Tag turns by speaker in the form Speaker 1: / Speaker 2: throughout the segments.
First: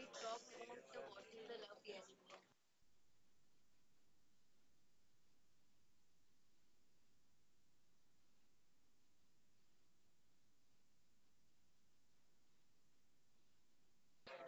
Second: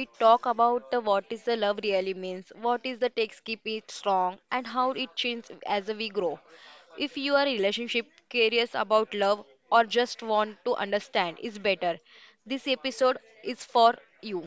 Speaker 1: We
Speaker 2: thick rock
Speaker 1: talk
Speaker 2: known
Speaker 1: about the
Speaker 2: the
Speaker 1: what is the
Speaker 2: Waterloo
Speaker 1: love
Speaker 2: Love
Speaker 1: really
Speaker 2: Yell.
Speaker 1: means, what is the text keep it strong, and how it changes as we grow. If you are relationship curious about love or just want to understand is better, this episode is for you.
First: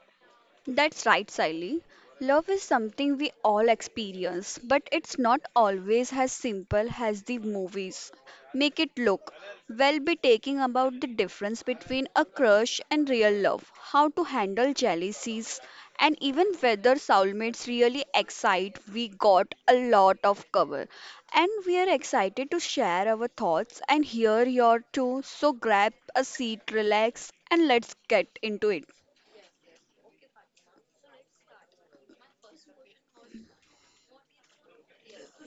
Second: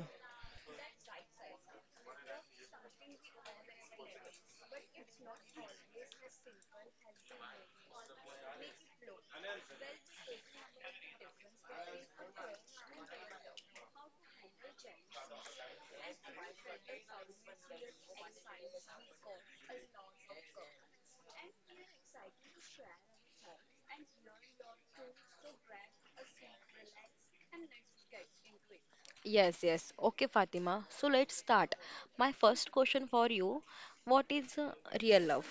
Speaker 2: That's right, Siley. Love is something we all experience, but it's not always as simple as the movies make it look. We'll be taking about the difference between a crush and real love, how to handle jealousies, and even whether soulmates really excite. We got a lot of cover, and we are excited to share our thoughts and hear your too. So grab a seat, relax, and let's get into it.
Speaker 1: Yes. Okay, Fatima, so let's start. My first question for you, what is real love?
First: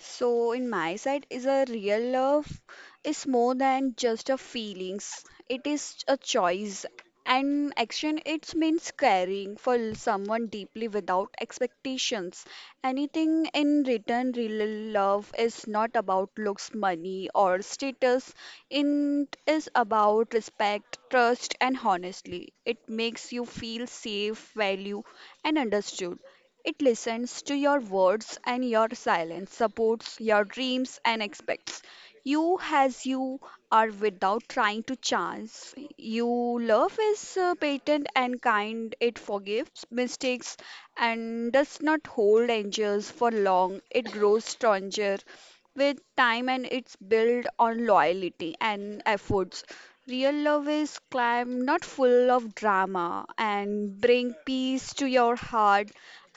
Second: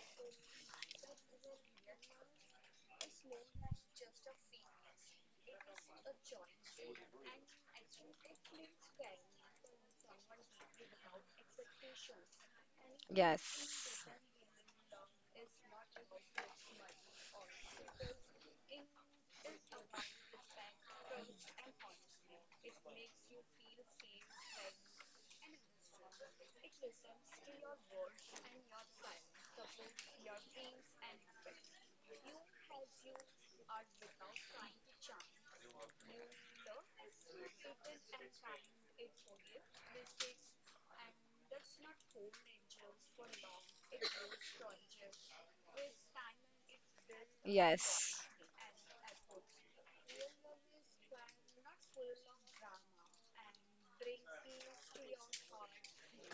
Speaker 2: So, in my side, is a real love is more than just a feelings. It is a choice and action. It means caring for someone deeply without expectations. Anything in
Speaker 1: yes
Speaker 2: return, real love is not about looks, money, or status. It is about respect, trust, and honestly. It makes you feel safe, value, and understood. It listens to your words and your silence, supports your dreams and expects you as you are without trying to chance. You love is patient and kind. It forgives mistakes and does not hold angels for long. It grows stronger with time and it's built on
Speaker 1: yes
Speaker 2: loyalty and efforts. Real love is calm, not full of drama, and bring peace to your heart.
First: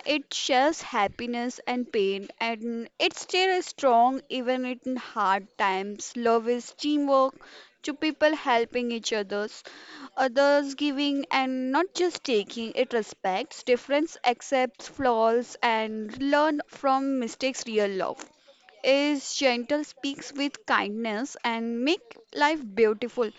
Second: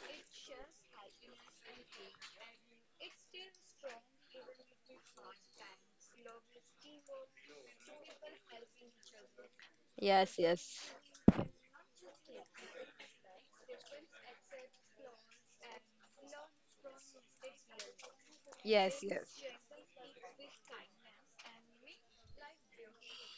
Speaker 2: It shares happiness and pain, and it still strong even in hard times. Love is teamwork, two people helping each others,
Speaker 1: yes
Speaker 2: others
Speaker 1: yes
Speaker 2: giving and not just taking. It respects difference, accepts flaws, and learn from mistakes. Real love
Speaker 1: Yes,
Speaker 2: is
Speaker 1: yes.
Speaker 2: gentle, speaks with kindness, and make life beautiful.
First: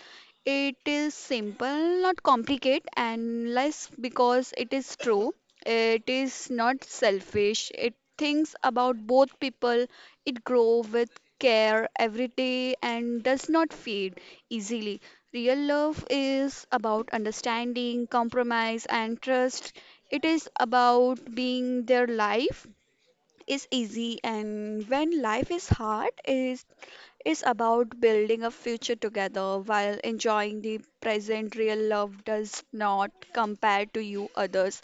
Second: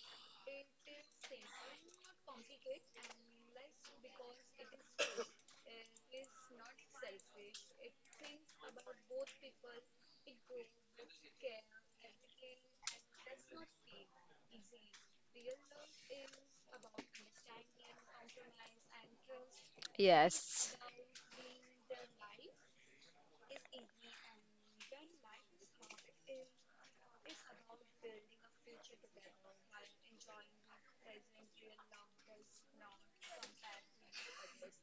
Speaker 2: It is simple, not complicated, and less because it is true. It is not selfish. It thinks about both people. It grows with care every day and does not fade easily. Real love is about understanding, compromise, and trust. It is
Speaker 1: Yes.
Speaker 2: about being their life is easy and when life is hard is about building a future together while enjoying the present. Real love does not compare to you others.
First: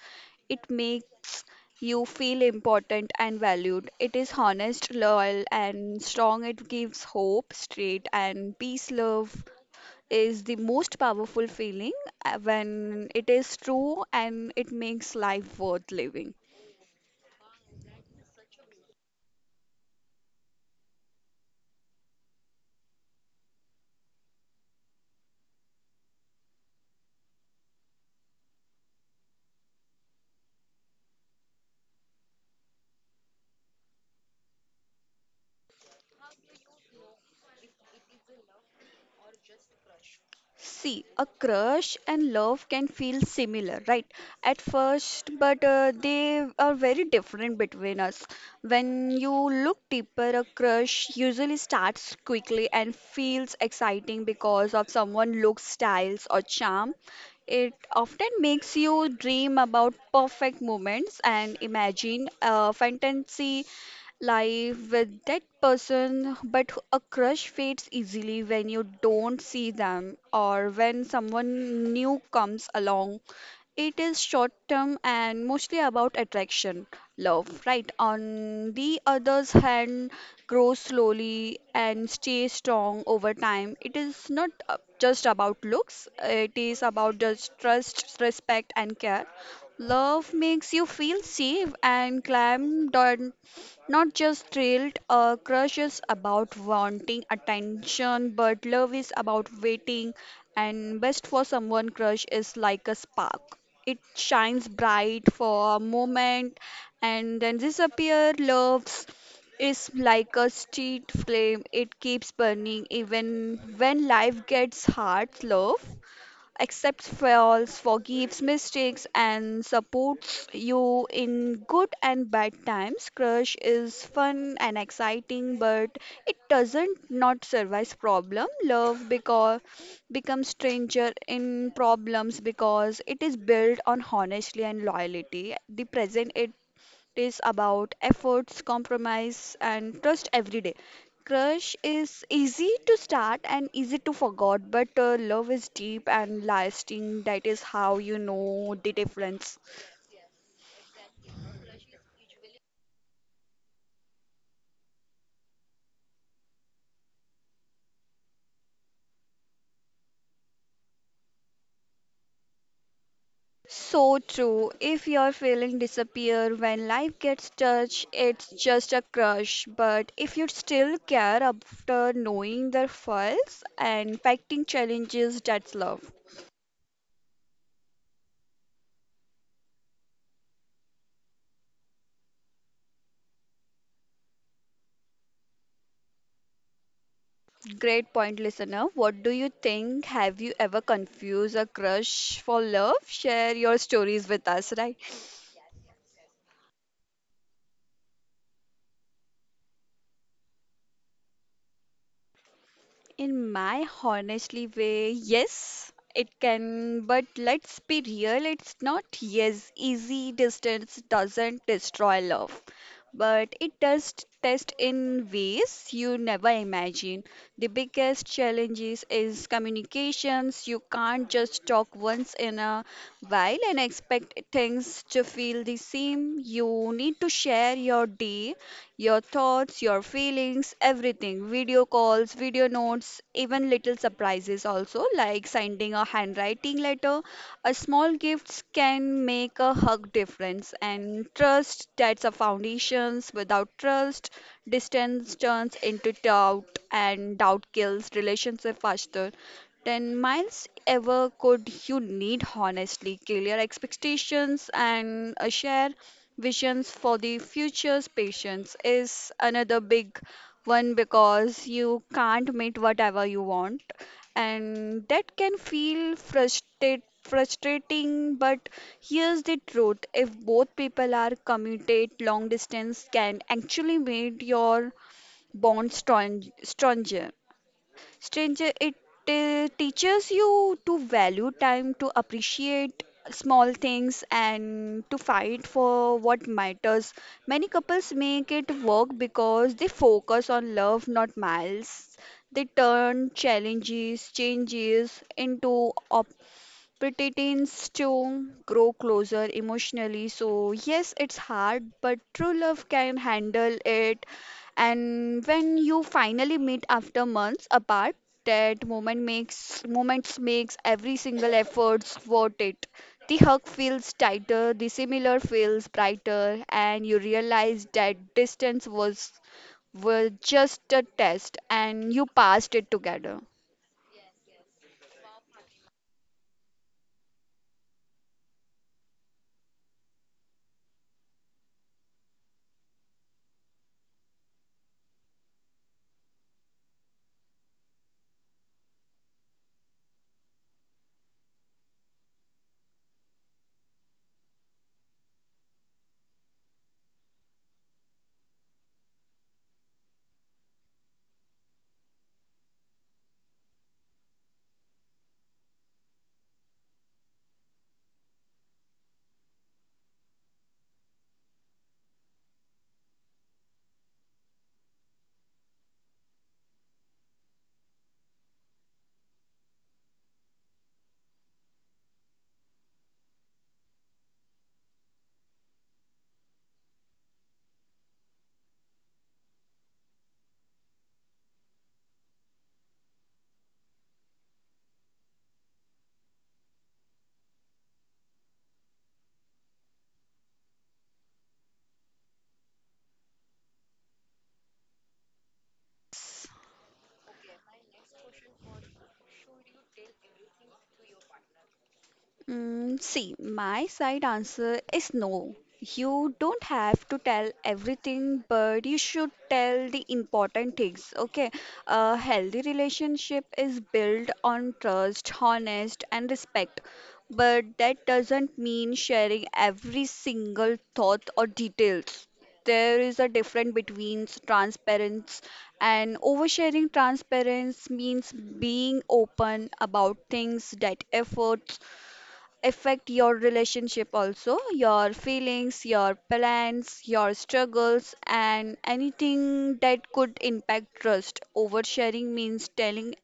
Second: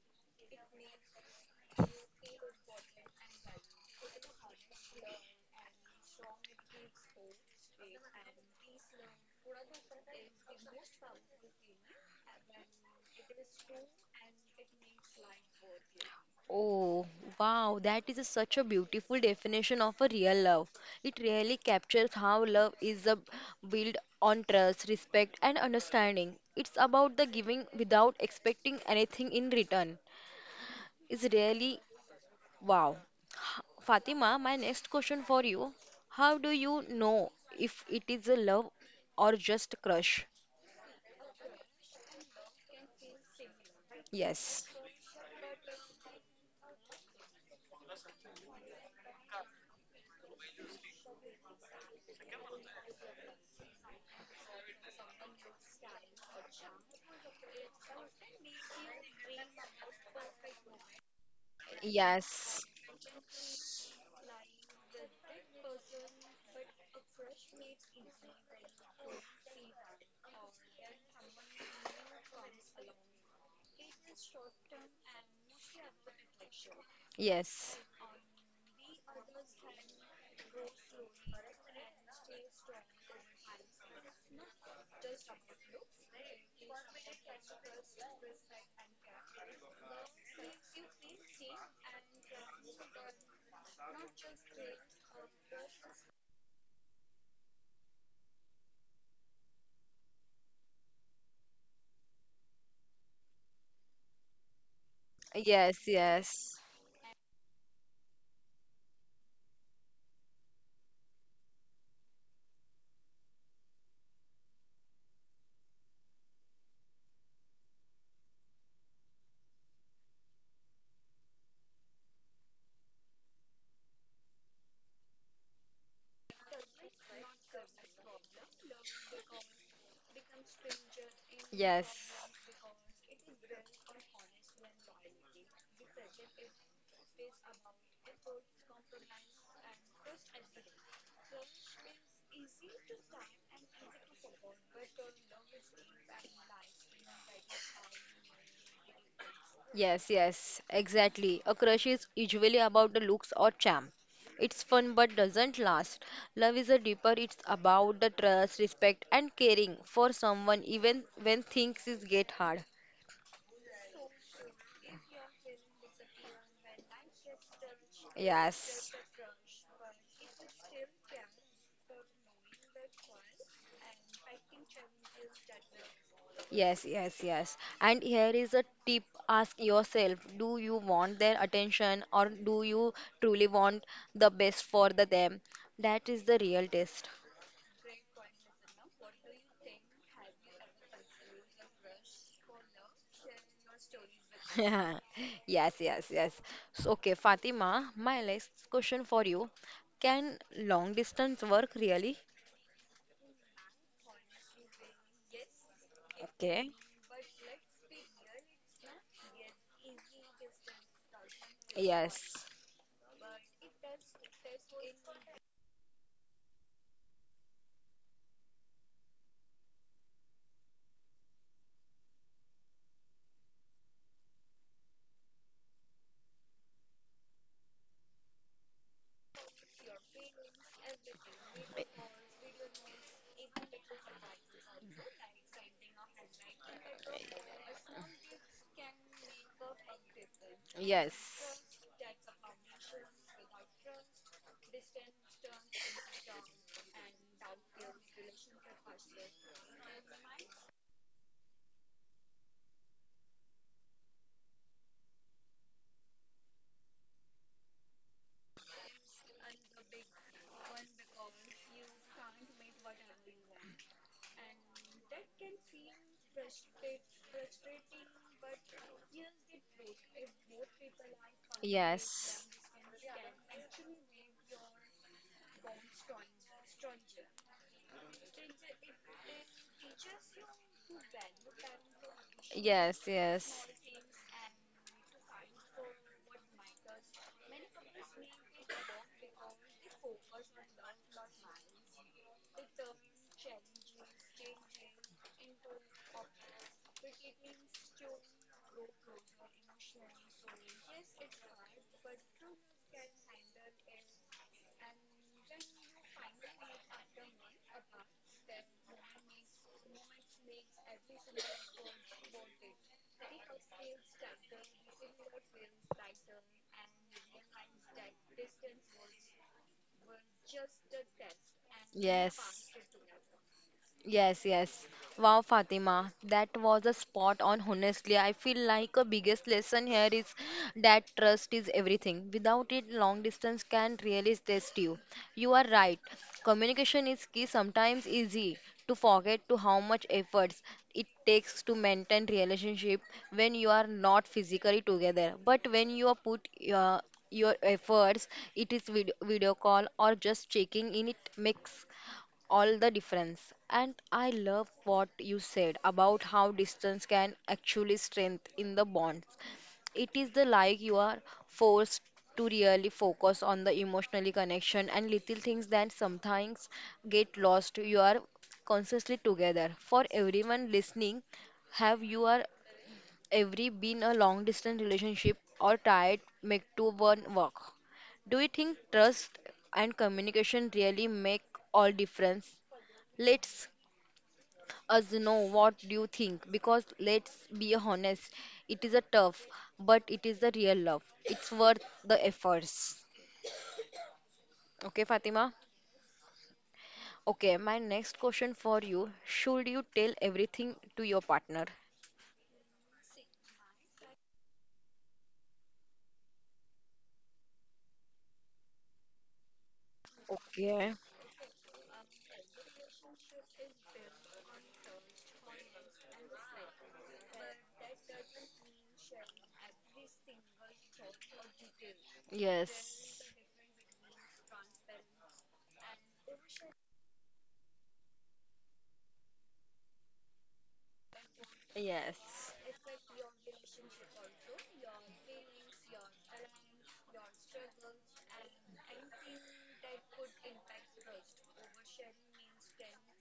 Speaker 2: It makes you feel important and valued. It is honest, loyal, and strong. It gives hope, straight, and peace. Love is the most powerful feeling when it is true, and it makes life worth living.
Speaker 1: Oh, wow, that is a, such a beautiful definition of a real love. It really captures how love is a built on trust, respect, and understanding. It's about the giving without expecting anything in return. It's really wow. Fatima, my next question for you. How do you know if it is a love or just crush?
Speaker 2: See, a crush and love can feel similar, right? At
Speaker 1: Yes.
Speaker 2: first, but they are very different between us. When you look deeper, a crush usually starts quickly and feels exciting because of someone looks, styles, or charm. It often makes you dream about perfect moments and imagine
Speaker 1: Yes.
Speaker 2: a fantasy life with that person, but a crush fades easily when you don't see them or when someone new comes along. It is short term and mostly about attraction, love,
Speaker 1: Yes.
Speaker 2: right? On the other's hand, grows slowly and stays strong over time. It is not just about looks, it is about just trust, respect, and care. Love makes you feel safe and calm, not just thrilled. Crush is about wanting attention, but love is about waiting, and best for someone. Crush is like a spark. It shines bright for a
Speaker 1: Yes. Yes.
Speaker 2: moment and then disappears. Love's is like a street flame. It keeps burning even when life gets hard. Love accepts flaws, forgives mistakes, and supports you in good and bad times. Crush is fun and exciting, but it doesn't not survive problem. Love because becomes stranger in
Speaker 1: Yes.
Speaker 2: problems because it is built on honesty and loyalty. The present it is about efforts, compromise, and trust every day. Crush is easy to start and easy to forget, but love is deep and lasting. That is how you know the difference.
Speaker 1: Yes. Yes, exactly. A crush is usually about the looks or charm. It's fun but doesn't last. Love is a deeper, it's about the trust, respect, and caring for someone even when things is get hard.
Speaker 2: So true. If your feeling disappear when life gets touched, it's
Speaker 1: Yes.
Speaker 2: just a crush. But if you still care after knowing their faults and fighting challenges, that's love.
Speaker 1: Yes. And here is a tip, ask yourself, do you want their attention or do you truly want the best for the them? That is the real test.
Speaker 2: Great point, listener. What do you think? Have you ever confused a crush for love? Share your stories with us, right?
Speaker 1: Yes. So, okay, Fatima, my last question for you. Can long distance work really?
Speaker 2: In my honestly way, yes, it
Speaker 1: Okay.
Speaker 2: can, but let's be real, it's not yes, easy. Distance doesn't destroy
Speaker 1: Yes,
Speaker 2: love, but it does test in ways you never imagine. The biggest challenges is communications. You can't just talk once in a while and expect things to feel the same. You need to share your day, your thoughts, your feelings, everything. Video calls, video notes, even little surprises also, like sending a handwriting letter. A small gifts can make a hug difference. And
Speaker 1: yes.
Speaker 2: trust, that's a foundations. Without trust, distance turns into doubt, and doubt kills relationship faster. 10 miles ever could, you need honestly clear expectations and a share visions for the future's patients. Is another big one because you can't meet whatever you want, and that can feel frustrating. But here's the truth: if both people are committed, long distance can actually make your bond stronger. Stranger, it teaches you to value time, to
Speaker 1: Yes,
Speaker 2: appreciate
Speaker 1: yes.
Speaker 2: small things, and to fight for what matters. Many couples make it work because they focus on love, not miles. They turn challenges, changes into, but it tends to grow closer emotionally. So, yes, it's hard, but true love can handle it. And when you finally meet after months apart, that moments makes every single efforts worth it. The hug feels tighter, the similar feels brighter, and you realize that distance was just a test, and you passed it together.
Speaker 1: Yes, yes. Wow, Fatima, that was a spot on. Honestly, I feel like a biggest lesson here is that trust is everything. Without it, long distance can really test you. You are right. Communication is key, sometimes easy to forget to how much efforts it takes to maintain relationship when you are not physically together. But when you are put your efforts, it is video, call or just checking in, it makes all the difference. And I love what you said about how distance can actually strengthen the bonds. It is the like you are forced to really focus on the emotionally connection and little things that sometimes get lost. You are consciously together. For everyone listening, have you are every been a long distance relationship or tried make two one work? Do you think trust and communication really make all difference? Let's us know what do you think, because let's be honest, it is a tough, but it is the real love. It's worth the efforts. Okay, Fatima? Okay, my next question for you, should you tell everything to your partner?
Speaker 2: Mm, see, my side answer is no. You don't have to tell everything, but you should tell the important
Speaker 1: Okay.
Speaker 2: things. Okay, a healthy relationship is built on trust, honest, and respect. But that doesn't mean sharing every single thought or details. There
Speaker 1: Yes.
Speaker 2: is a difference between transparency and oversharing. Transparency means being open about things that efforts
Speaker 1: Yes.
Speaker 2: affect your relationship, also your feelings, your plans, your struggles, and anything that could impact trust. Oversharing means telling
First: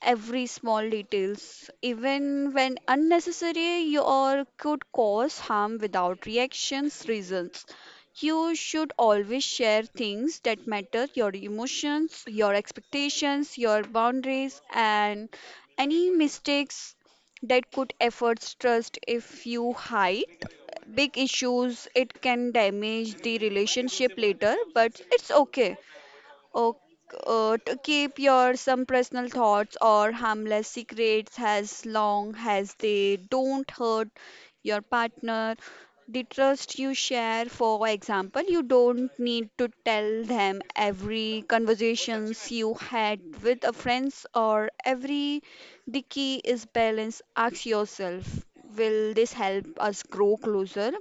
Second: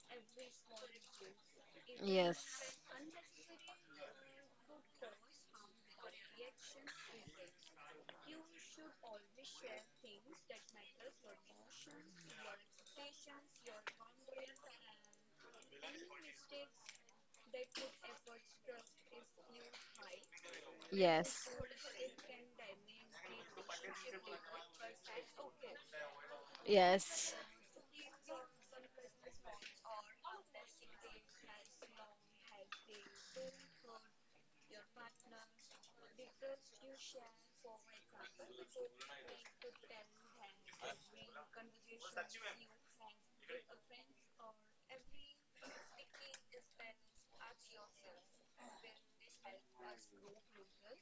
Speaker 2: every small details, even
Speaker 1: Yes.
Speaker 2: when unnecessary or could cause harm without reactions reasons. You should always share things that matter: your emotions, your expectations, your boundaries, and any mistakes that could affect trust. If you hide big
Speaker 1: Yes.
Speaker 2: issues, it can damage the relationship later, but it's okay, Oh, to keep your some personal thoughts or harmless secrets as long as they don't hurt your partner. The trust you share, for example, you don't need to tell them every conversations you had with a friends or every. The key is balance. Ask yourself, will this help us grow closer?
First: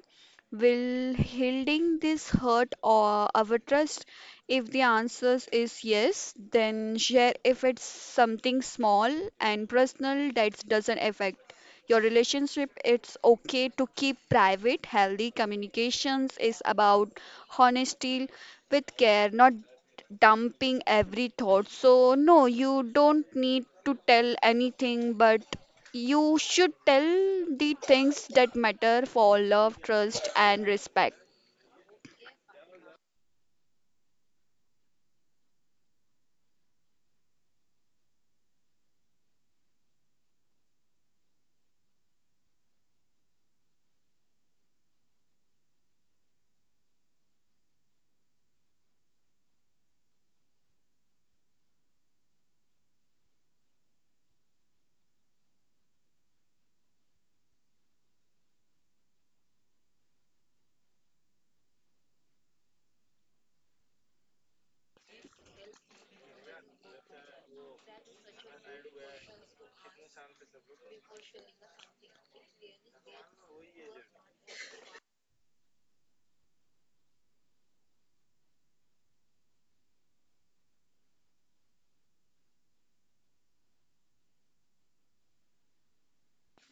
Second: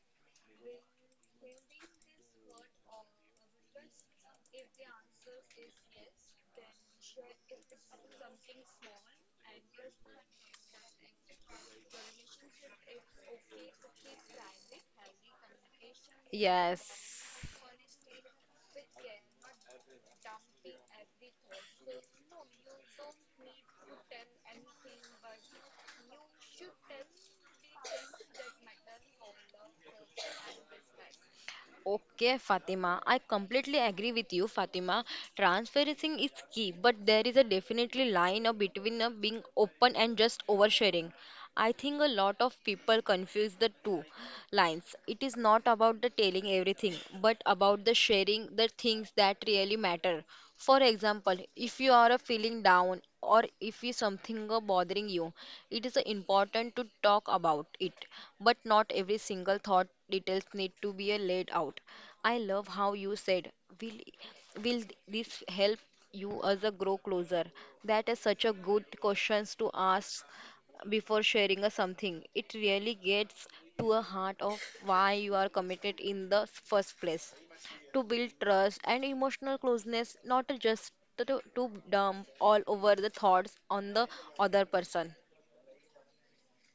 Speaker 2: Will healing this hurt or our trust? If the answer is yes, then share. If it's something small and personal that doesn't affect your relationship, it's okay to keep
Speaker 1: Yes.
Speaker 2: private. Healthy communications is about
Speaker 1: Yes.
Speaker 2: honesty with care, not dumping every thought. So, no, you don't need to tell anything, but you should tell the things that matter for love, trust, and respect.
Speaker 1: Okay, Fatima. I completely agree with you, Fatima. Transparency is key, but there is a definitely line between being open and just oversharing. I think a lot of people confuse the two lines. It is not about the telling everything, but about the sharing the things that really matter. For example, if you are feeling down or if you something are bothering you, it is important to talk about it. But not every single thought details need to be laid out. I love how you said, will will this help you as a grow closer? That is such a good questions to ask before sharing a something. It really gets to a heart of why you are committed in the first place. To build trust and emotional closeness, not just to dump all over the thoughts on the other person.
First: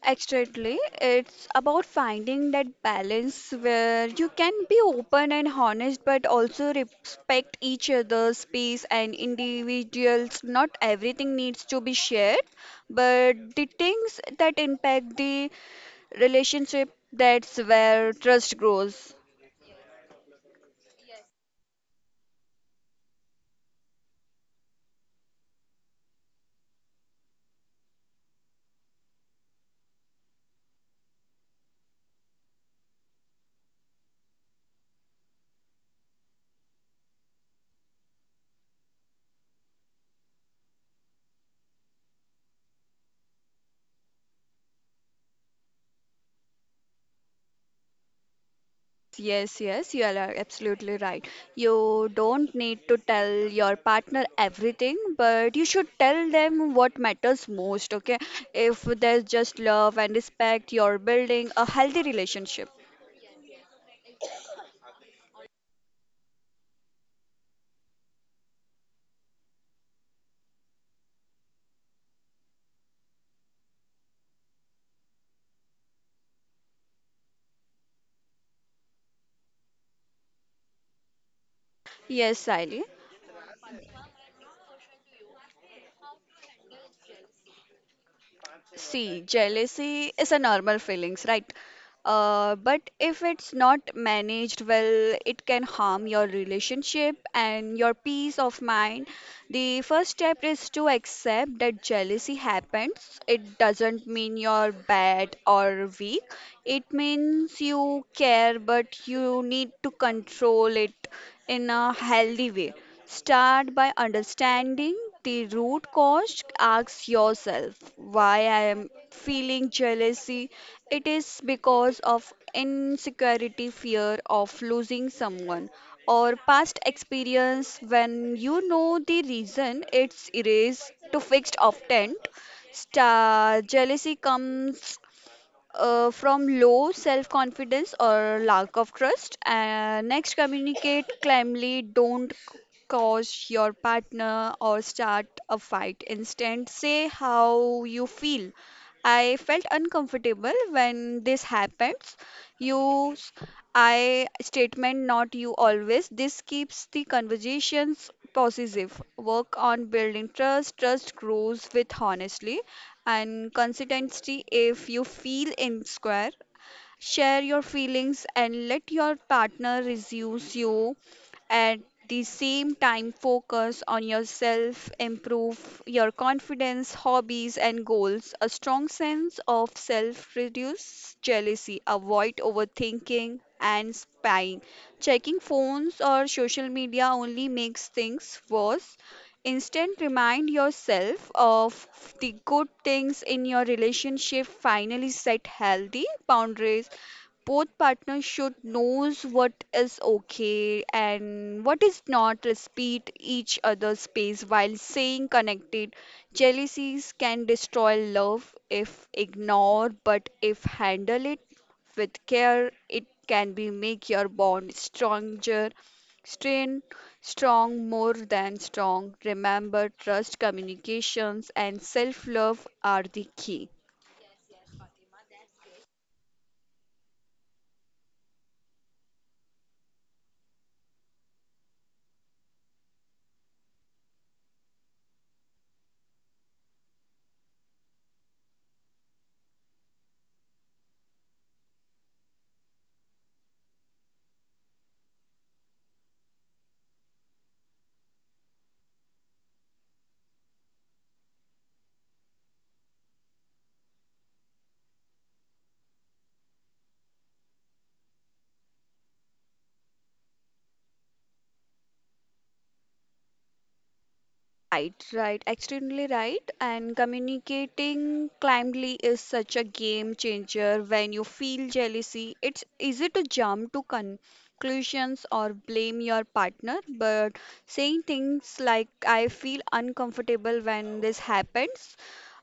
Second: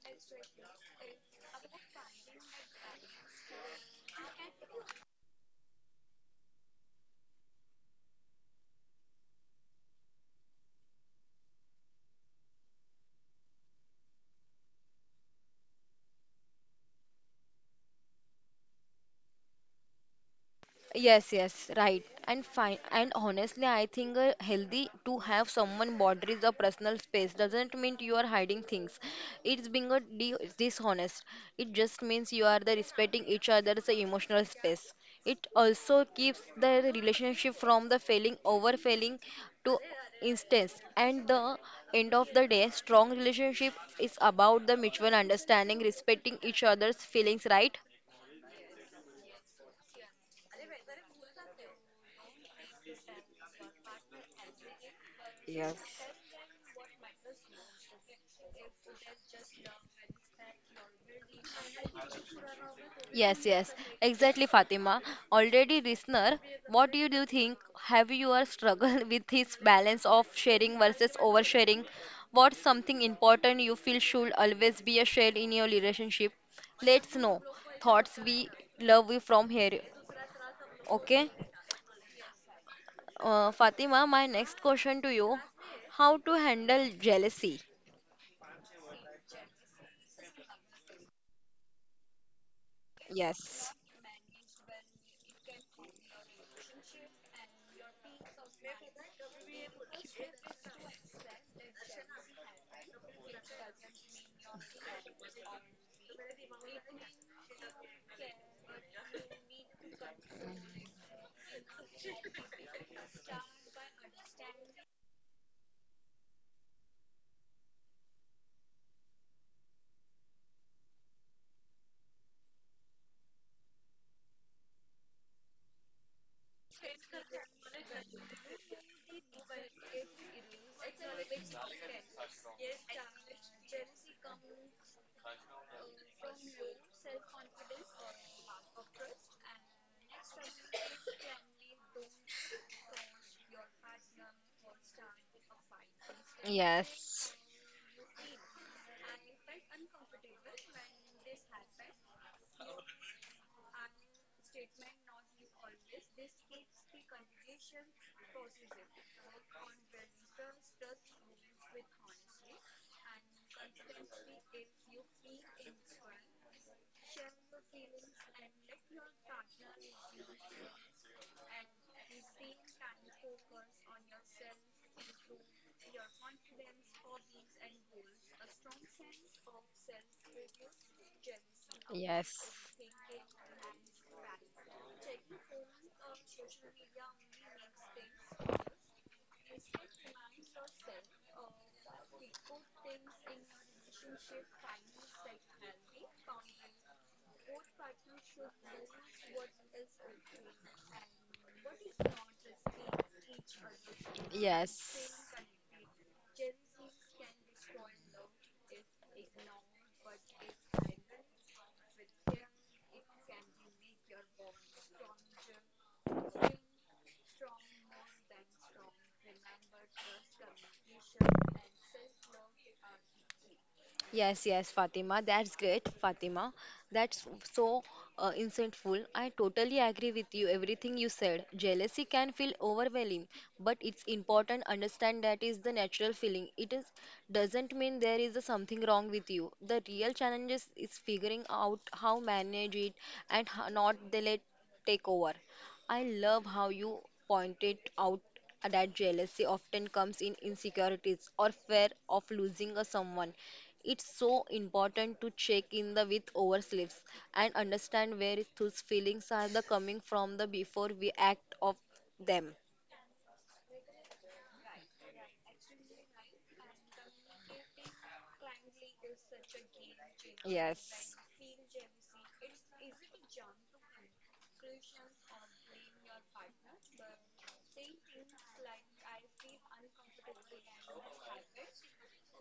Speaker 2: Exactly. It's about finding that balance where you can be open and honest, but also respect each other's space and individuals. Not everything needs to be shared, but the things that impact the relationship, that's where trust grows.
Speaker 1: Yes, yes, right. And fine. And honestly, I think healthy to have someone boundaries or personal space doesn't mean you are hiding things. It's being a de dishonest. It just means you are the respecting each other's emotional space. It also keeps the relationship from the failing over failing to instance. And the end of the day, strong relationship is about the mutual understanding, respecting each other's feelings, right?
Speaker 2: Yes, yes, you are absolutely right. You don't need to tell your partner everything, but you
Speaker 1: Yes.
Speaker 2: should tell them what matters most, okay? If there's just love and respect, you're building a healthy relationship.
Speaker 1: Yes, yes, exactly, Fatima. Already, listener, what do you think? Have you a struggle with this balance of sharing versus oversharing? What's something important you feel should always be a share in your relationship? Let's know. Thoughts we love you from here. Okay,
Speaker 2: Yes, Sally.
Speaker 1: Fatima, my next question to you: how to handle jealousy?
Speaker 2: See, jealousy is a normal feelings, right? But if it's
Speaker 1: Yes.
Speaker 2: not managed well, it can harm your relationship and your peace of mind. The first step is to accept that jealousy happens. It doesn't mean you're bad or weak. It means you care, but you need to control it in a healthy way. Start by understanding the root cause. Ask yourself, why I am feeling jealousy? It is because of insecurity, fear of losing someone, or past experience. When you know the reason, it's erased to fixed often. Star jealousy comes from low self confidence or lack of trust. Next, communicate calmly. Don't cause your partner or start a fight. Instead, say
Speaker 1: Yes,
Speaker 2: how you feel. I felt uncomfortable when this happens. Use I statement, not you always. This keeps the conversations positive. Work on building trust. Trust grows with honestly and consistency. If you feel insecure, share your feelings and let your partner reduce you. At the same time, focus on yourself, improve your confidence, hobbies, and goals. A strong sense of self reduce jealousy. Avoid
Speaker 1: yes,
Speaker 2: overthinking and spying. Checking phones or social media only makes things worse. Instead, remind yourself of the good things in your relationship. Finally, set healthy boundaries. Both partners should knows what is okay and what is not. Respect each other's space while
Speaker 1: yes,
Speaker 2: staying connected. Jealousies can destroy love if ignored, but if handle it with care, it can be make your bond stronger strain strong more than strong. Remember, trust, communications, and self love are the key.
Speaker 1: yes, yes, Fatima, that's great, Fatima. That's so insightful. I totally agree with you, everything you said. Jealousy can feel overwhelming, but it's important understand that is the natural feeling. It is doesn't mean there is a something wrong with you. The real challenges is figuring out how manage it and how not they let take over. I love how you pointed out that jealousy often comes in insecurities or fear of losing a someone. It's so important to check in the with oversleeps and understand where those feelings are the coming from the before we act of them.
Speaker 2: Right, right, extremely right. And communicating kindly is such a game changer.
Speaker 1: Yes.
Speaker 2: When you feel jealousy, it's easy to jump to conclusions or blame your partner. But saying things like, I feel uncomfortable when this happens,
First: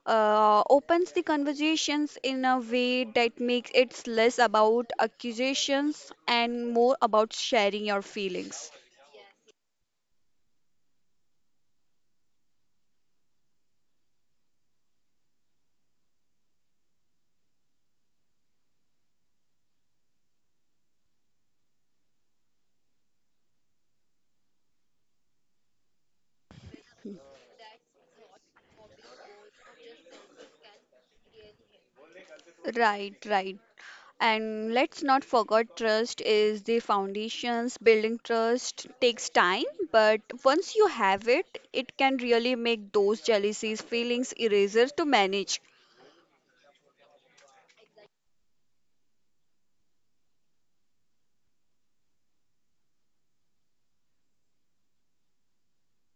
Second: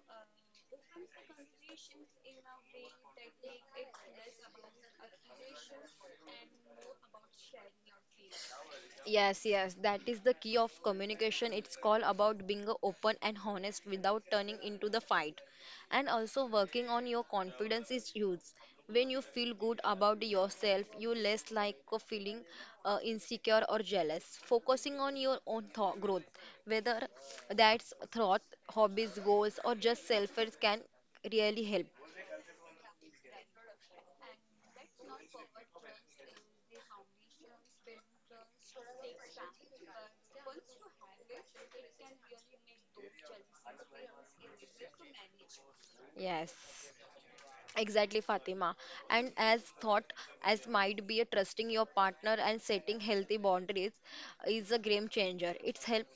Speaker 2: opens the conversations in a way that makes it less about accusations and more about sharing your feelings.
Speaker 1: Yes, yes, that is the key of communication. It's all about being a open and honest without turning into the fight. And also working on your confidence is huge. When you feel good about yourself, you less like a feeling insecure or jealous. Focusing on your own thought growth, whether that's thought, hobbies, goals, or just self can really help.
Speaker 2: Right, right. And let's not forget trust is the foundations. Building trust takes time, but once you have it, it can really make those jealousies, feelings, erasers to manage
Speaker 1: Yes. Exactly, Fatima. And as thought as might be a trusting your partner and setting healthy boundaries is a game changer. It's help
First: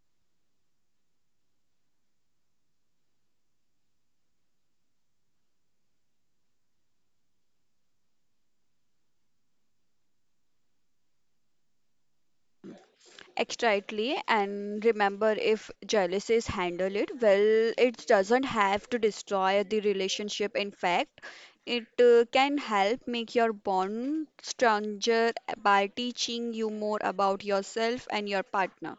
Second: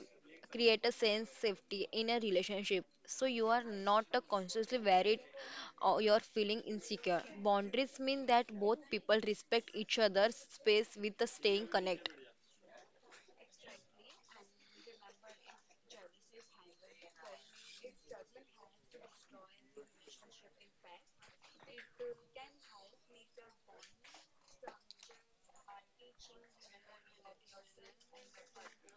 Speaker 1: create a sense safety in a relationship. So you are not consciously worried or you're feeling insecure. Boundaries mean that both people respect each other's space with the staying connect.
Speaker 2: extritely. And remember, if jealousies handle it well, it doesn't have to destroy the relationship. In fact, it can help make your bond stronger by teaching you more about yourself and your partner.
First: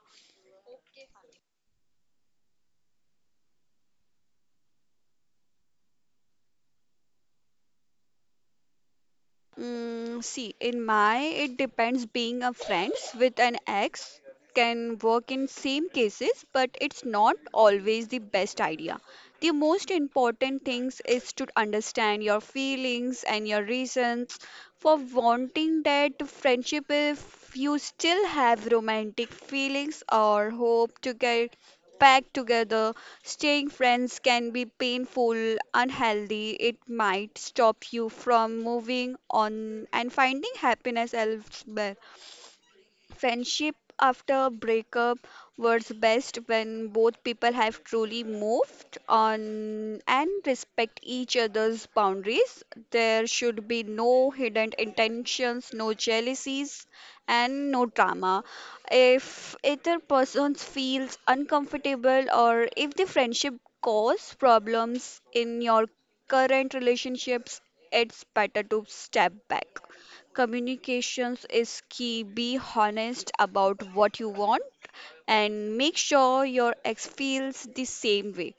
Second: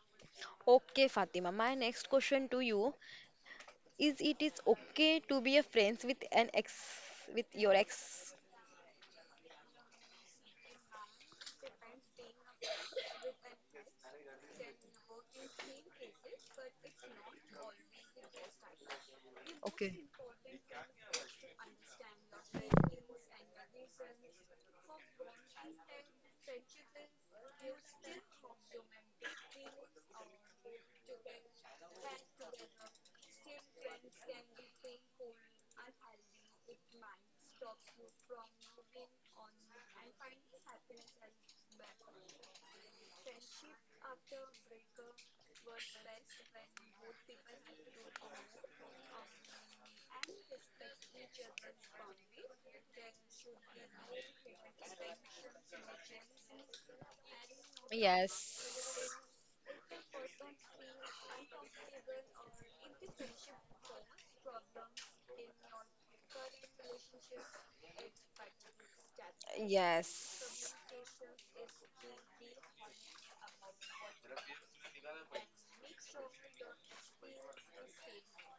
Speaker 1: Okay, Fatima. My next question to you is: it is okay to be a friends with an ex, with your ex?
Speaker 2: See, in my, it depends. Being a friends with an ex can work in same cases, but it's not always the best idea. The most
Speaker 1: Okay.
Speaker 2: important things is to understand your feelings and your reasons for wanting that friendship if you still have romantic feelings or hope to get back together. Staying friends can be painful, unhealthy. It might stop you from moving on and finding happiness elsewhere. Friendship after breakup works best when both people have truly moved on and respect each other's boundaries. There should be no hidden intentions, no jealousies, and no drama.
Speaker 1: Yes.
Speaker 2: If either person feels uncomfortable or if the friendship cause problems in your current relationships, it's better to step back.
Speaker 1: Yes.
Speaker 2: Communications is key. Be honest about what you want and make sure your ex feels the same way.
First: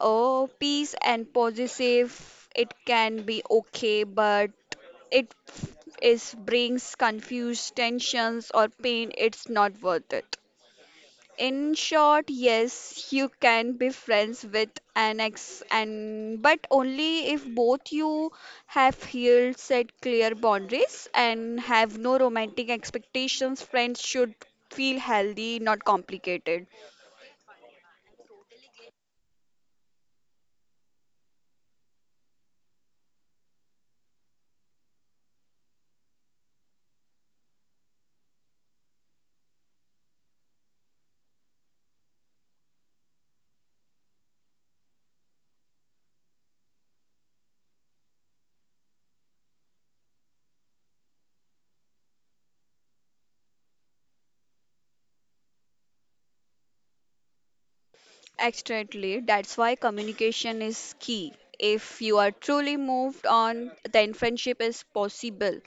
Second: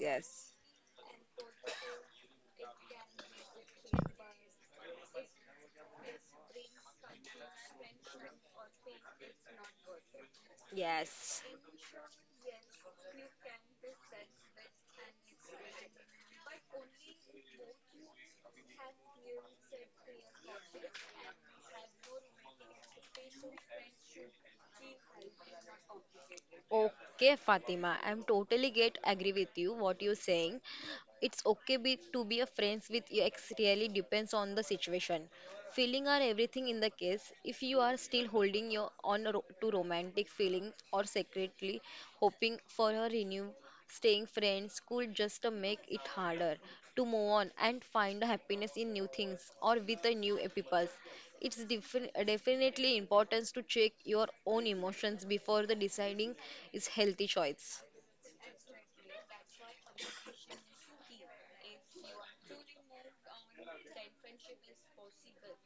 Speaker 2: Oh, peace and positive, it can be okay, but it is brings confused tensions or pain, it's not worth it.
Speaker 1: yes,
Speaker 2: In short, yes, you can be friends with an ex and but only if
Speaker 1: yes.
Speaker 2: both you have healed, set clear boundaries and have no romantic expectations. Friends should feel healthy, not complicated.
Speaker 1: Okay, Fatima, I'm totally get agree with you what you're saying. It's okay be, to be a friends with your ex really depends on the situation. Feeling are everything in the case. If you are still holding your on to romantic feeling or secretly hoping for a renew, staying friends could just make it harder to move on and find happiness in new things or with the new people. It's definitely important to check your own emotions before the deciding is healthy choice.
Speaker 2: Exactly. That's why communication is key. If you are truly moved on, then friendship is possible,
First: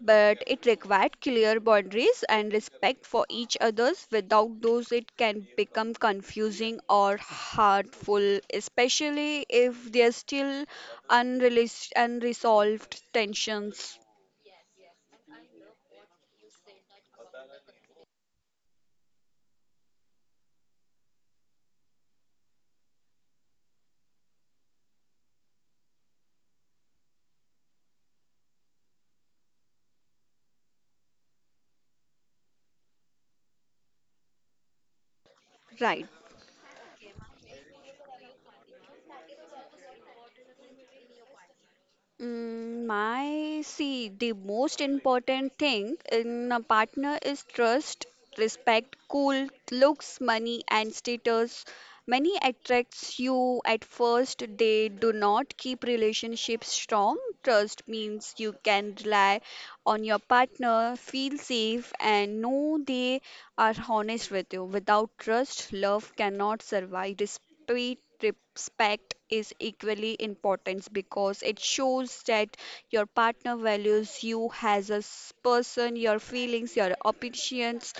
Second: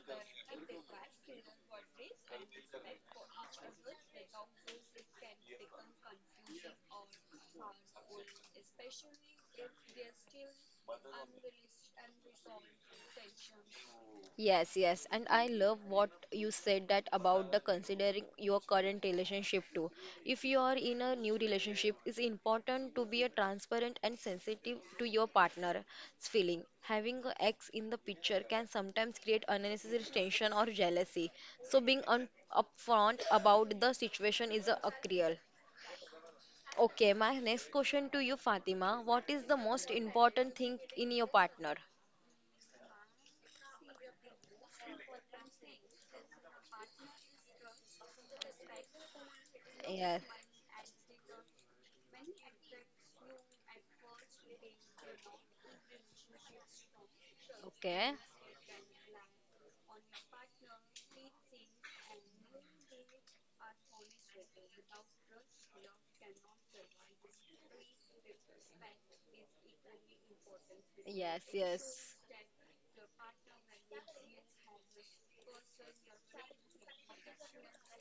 Speaker 2: but it required clear boundaries and respect for each other's. Without those it can become confusing or hurtful, especially if there's still unresolved tensions.
Speaker 1: Yes, yes, and I love what you said that about the considering your current relationship too. If you are in a new relationship, it's important to be a transparent and sensitive to your partner's feeling. Having an ex in the picture can sometimes create unnecessary tension or jealousy. So being upfront about the situation is a crucial.
Speaker 2: Right.
Speaker 1: Okay, my next question to you, Fatima. What is the most important thing in your partner?
Speaker 2: My see, the most important thing in a partner is trust, respect, cool, looks,
Speaker 1: Yes.
Speaker 2: money, and status. Money attracts you at first. They do not keep relationships strong. Trust
Speaker 1: Okay.
Speaker 2: means you can rely on your partner, feel safe, and know they are honest with you. Without trust, love cannot survive. Respect is equally important
Speaker 1: Yes.
Speaker 2: because it shows
Speaker 1: Yes.
Speaker 2: that your partner values you as a person, your feelings, your opinions,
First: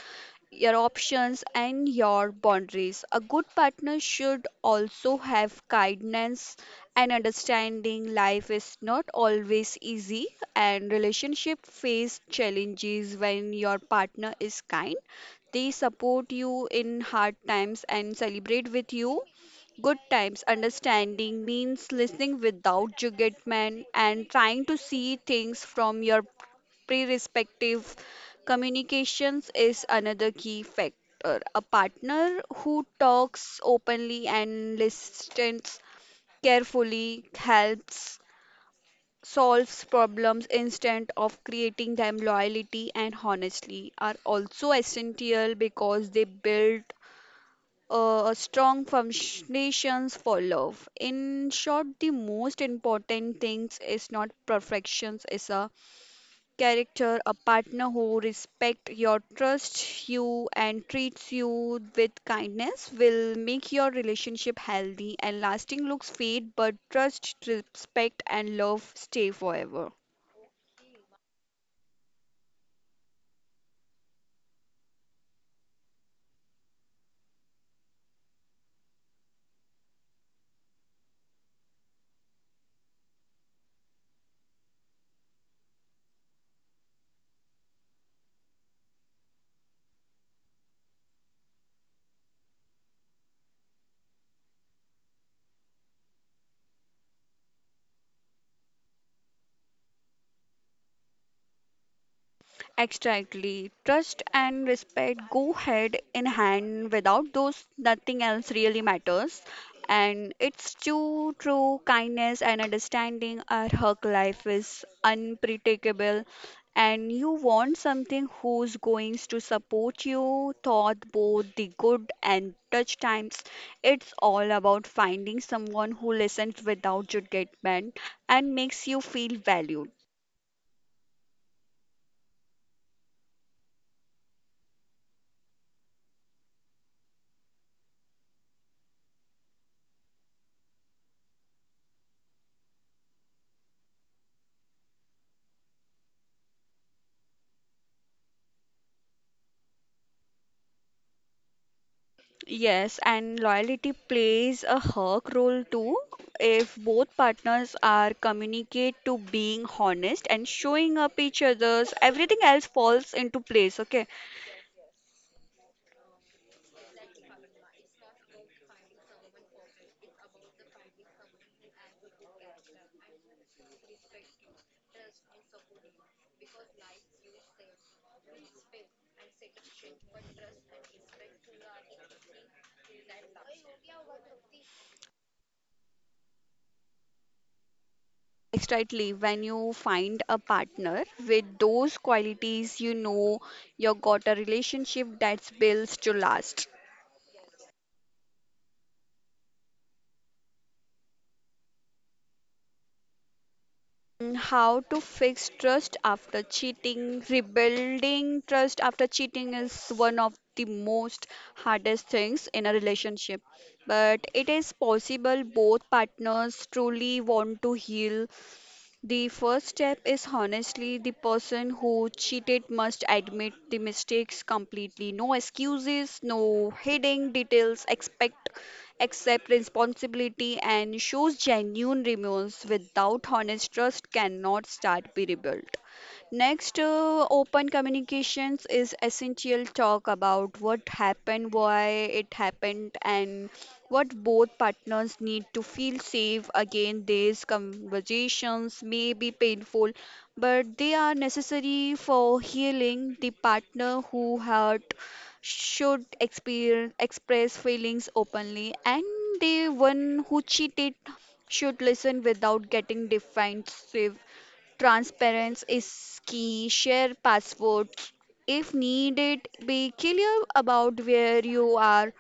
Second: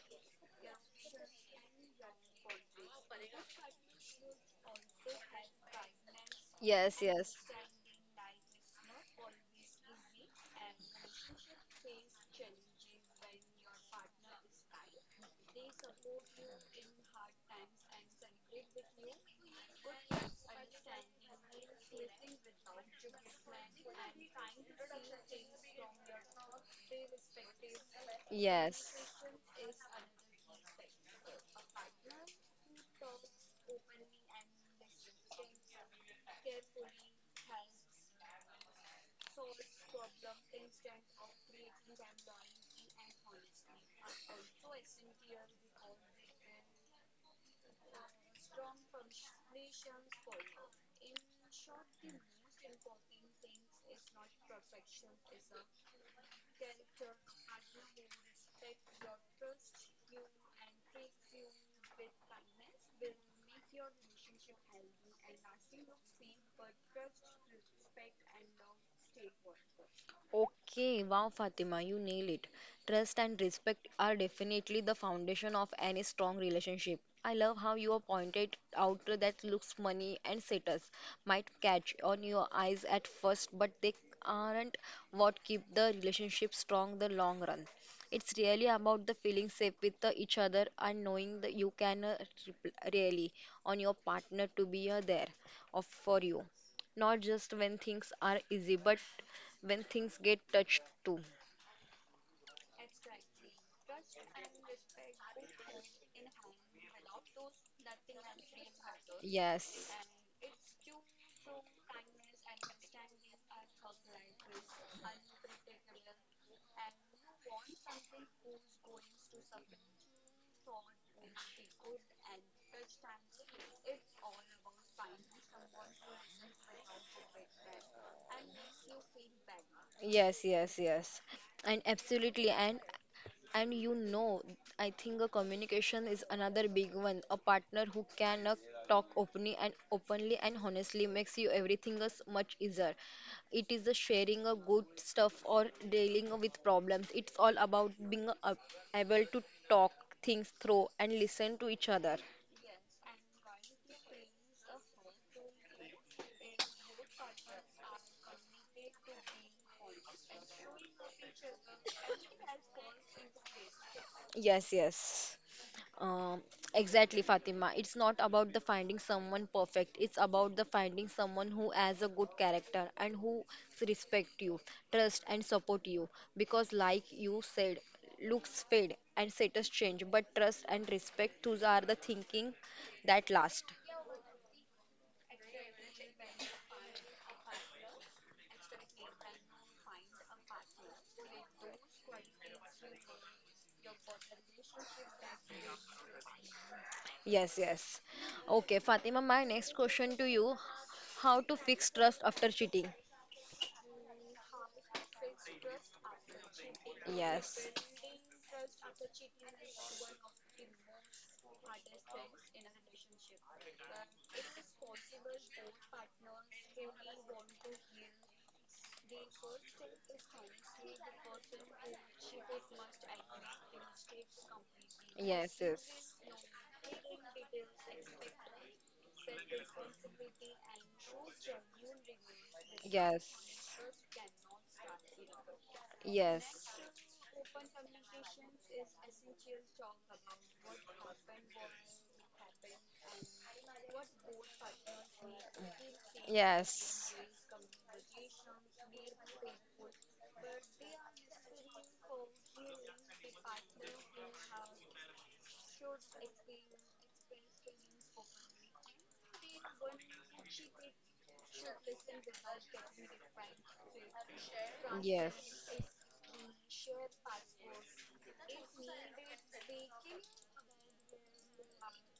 Speaker 2: your options and your boundaries. A good partner should also have kindness
Speaker 1: Yes,
Speaker 2: and
Speaker 1: yes,
Speaker 2: understanding. Life is not always easy and relationship face challenges. When your partner is kind they support you in hard times and celebrate with you good times. Understanding means listening without judgment and trying to see things from your perspective.
Speaker 1: yes.
Speaker 2: Communications is another key factor. A partner who talks openly and listens carefully helps solves problems instead of creating them. Loyalty and honestly are also essential because they build strong foundations for love. In short, the most important things is not perfections, is a character. A partner who respect your trust you and treats you with kindness will make your relationship healthy and lasting. Looks fade, but trust, respect and love stay forever.
Speaker 1: Okay, wow, Fatima, you nail it. Trust and respect are definitely the foundation of any strong relationship. I love how you have pointed out that looks, money, and status might catch on your eyes at first, but they aren't what keep the relationship strong the long run. It's really about the feeling safe with the each other and knowing that you can really on your partner to be there of for you, not just when things are easy but when things get touched too.
Speaker 2: Exactly. Trust and respect go hand in hand. Without those, nothing else really matters.
Speaker 1: Yes.
Speaker 2: And it's true kindness and understanding. Our work life is unpredictable, and you want something who's going to support you, thought both the good and touch times. It's all about finding someone who listens without judgment and makes you feel valued.
Speaker 1: Yes. And absolutely. And you know, I think a communication is another big one. A partner who can talk openly and openly and honestly makes you everything is much easier. It is a sharing a good stuff or dealing with problems. It's all about being able to talk things through and listen to each other.
Speaker 2: Yes, and loyalty plays a hawk role too. If both partners are communicate to being honest and showing up each other's, everything else falls into place. Okay.
Speaker 1: Yes, yes. Um, exactly, Fatima. It's not about the finding someone perfect. It's about the finding someone who has a good character and who respect you, trust and support you. Because, like you said, looks fade and status change, but trust and respect those are the thinking that last.
Speaker 2: Exactly. When you find a partner with those qualities, you know you got a relationship that's built to last.
Speaker 1: Yes, yes. Okay, Fatima. My next question to you: how to fix trust after cheating?
Speaker 2: How to fix trust after cheating.
Speaker 1: Yes.
Speaker 2: Rebuilding trust after cheating is one of the most hardest things in a relationship. But it is possible both partners truly want to heal. The first step is honestly: the person who cheated must admit the mistakes completely. No
Speaker 1: Yes, yes,
Speaker 2: excuses, no hiding details, expect accept responsibility and shows genuine remorse. Without
Speaker 1: yes,
Speaker 2: honest, trust cannot start be rebuilt.
Speaker 1: yes,
Speaker 2: Next, open communications is essential. Talk about what happened, why it happened, and what both partners need to feel safe. Again,
Speaker 1: yes,
Speaker 2: these conversations may be painful, but they are necessary for healing. The partner who hurt should experience, express feelings openly, and the one who cheated should listen without
Speaker 1: yes,
Speaker 2: getting defensive. Transparency
Speaker 1: yes,
Speaker 2: is key. Share passwords if needed. Be clear about where you are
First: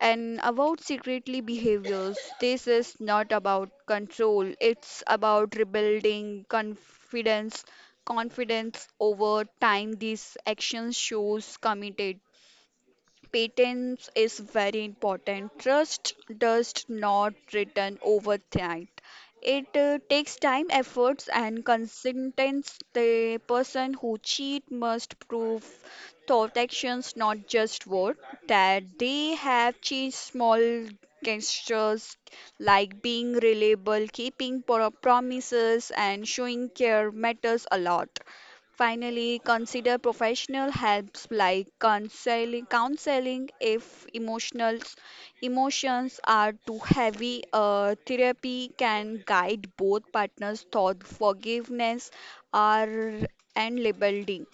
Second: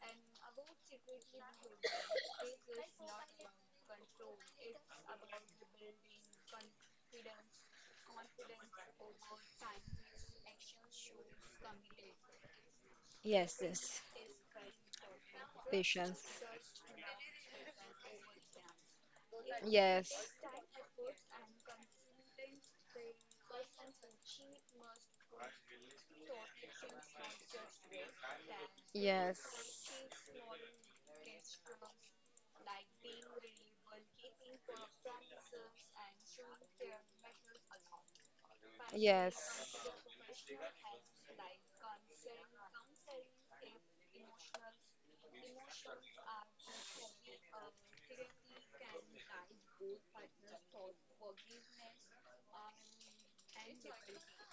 Speaker 2: and about secretly behaviors. This is not about control. It's about rebuilding confidence over time. These actions shows committed.
Speaker 1: yes,
Speaker 2: Patience is very important. Trust
Speaker 1: patience.
Speaker 2: does not return overnight. It
Speaker 1: Yes.
Speaker 2: takes time, efforts, and consistency. The person who cheat must prove thought actions, not just word, that they
Speaker 1: Yes.
Speaker 2: have changed. Small gestures like being reliable, keeping promises, and showing care matters a lot.
Speaker 1: Yes.
Speaker 2: Finally, consider professional helps like counseling if emotions are too heavy. Therapy can guide both partners' thought, forgiveness, are and rebuilding.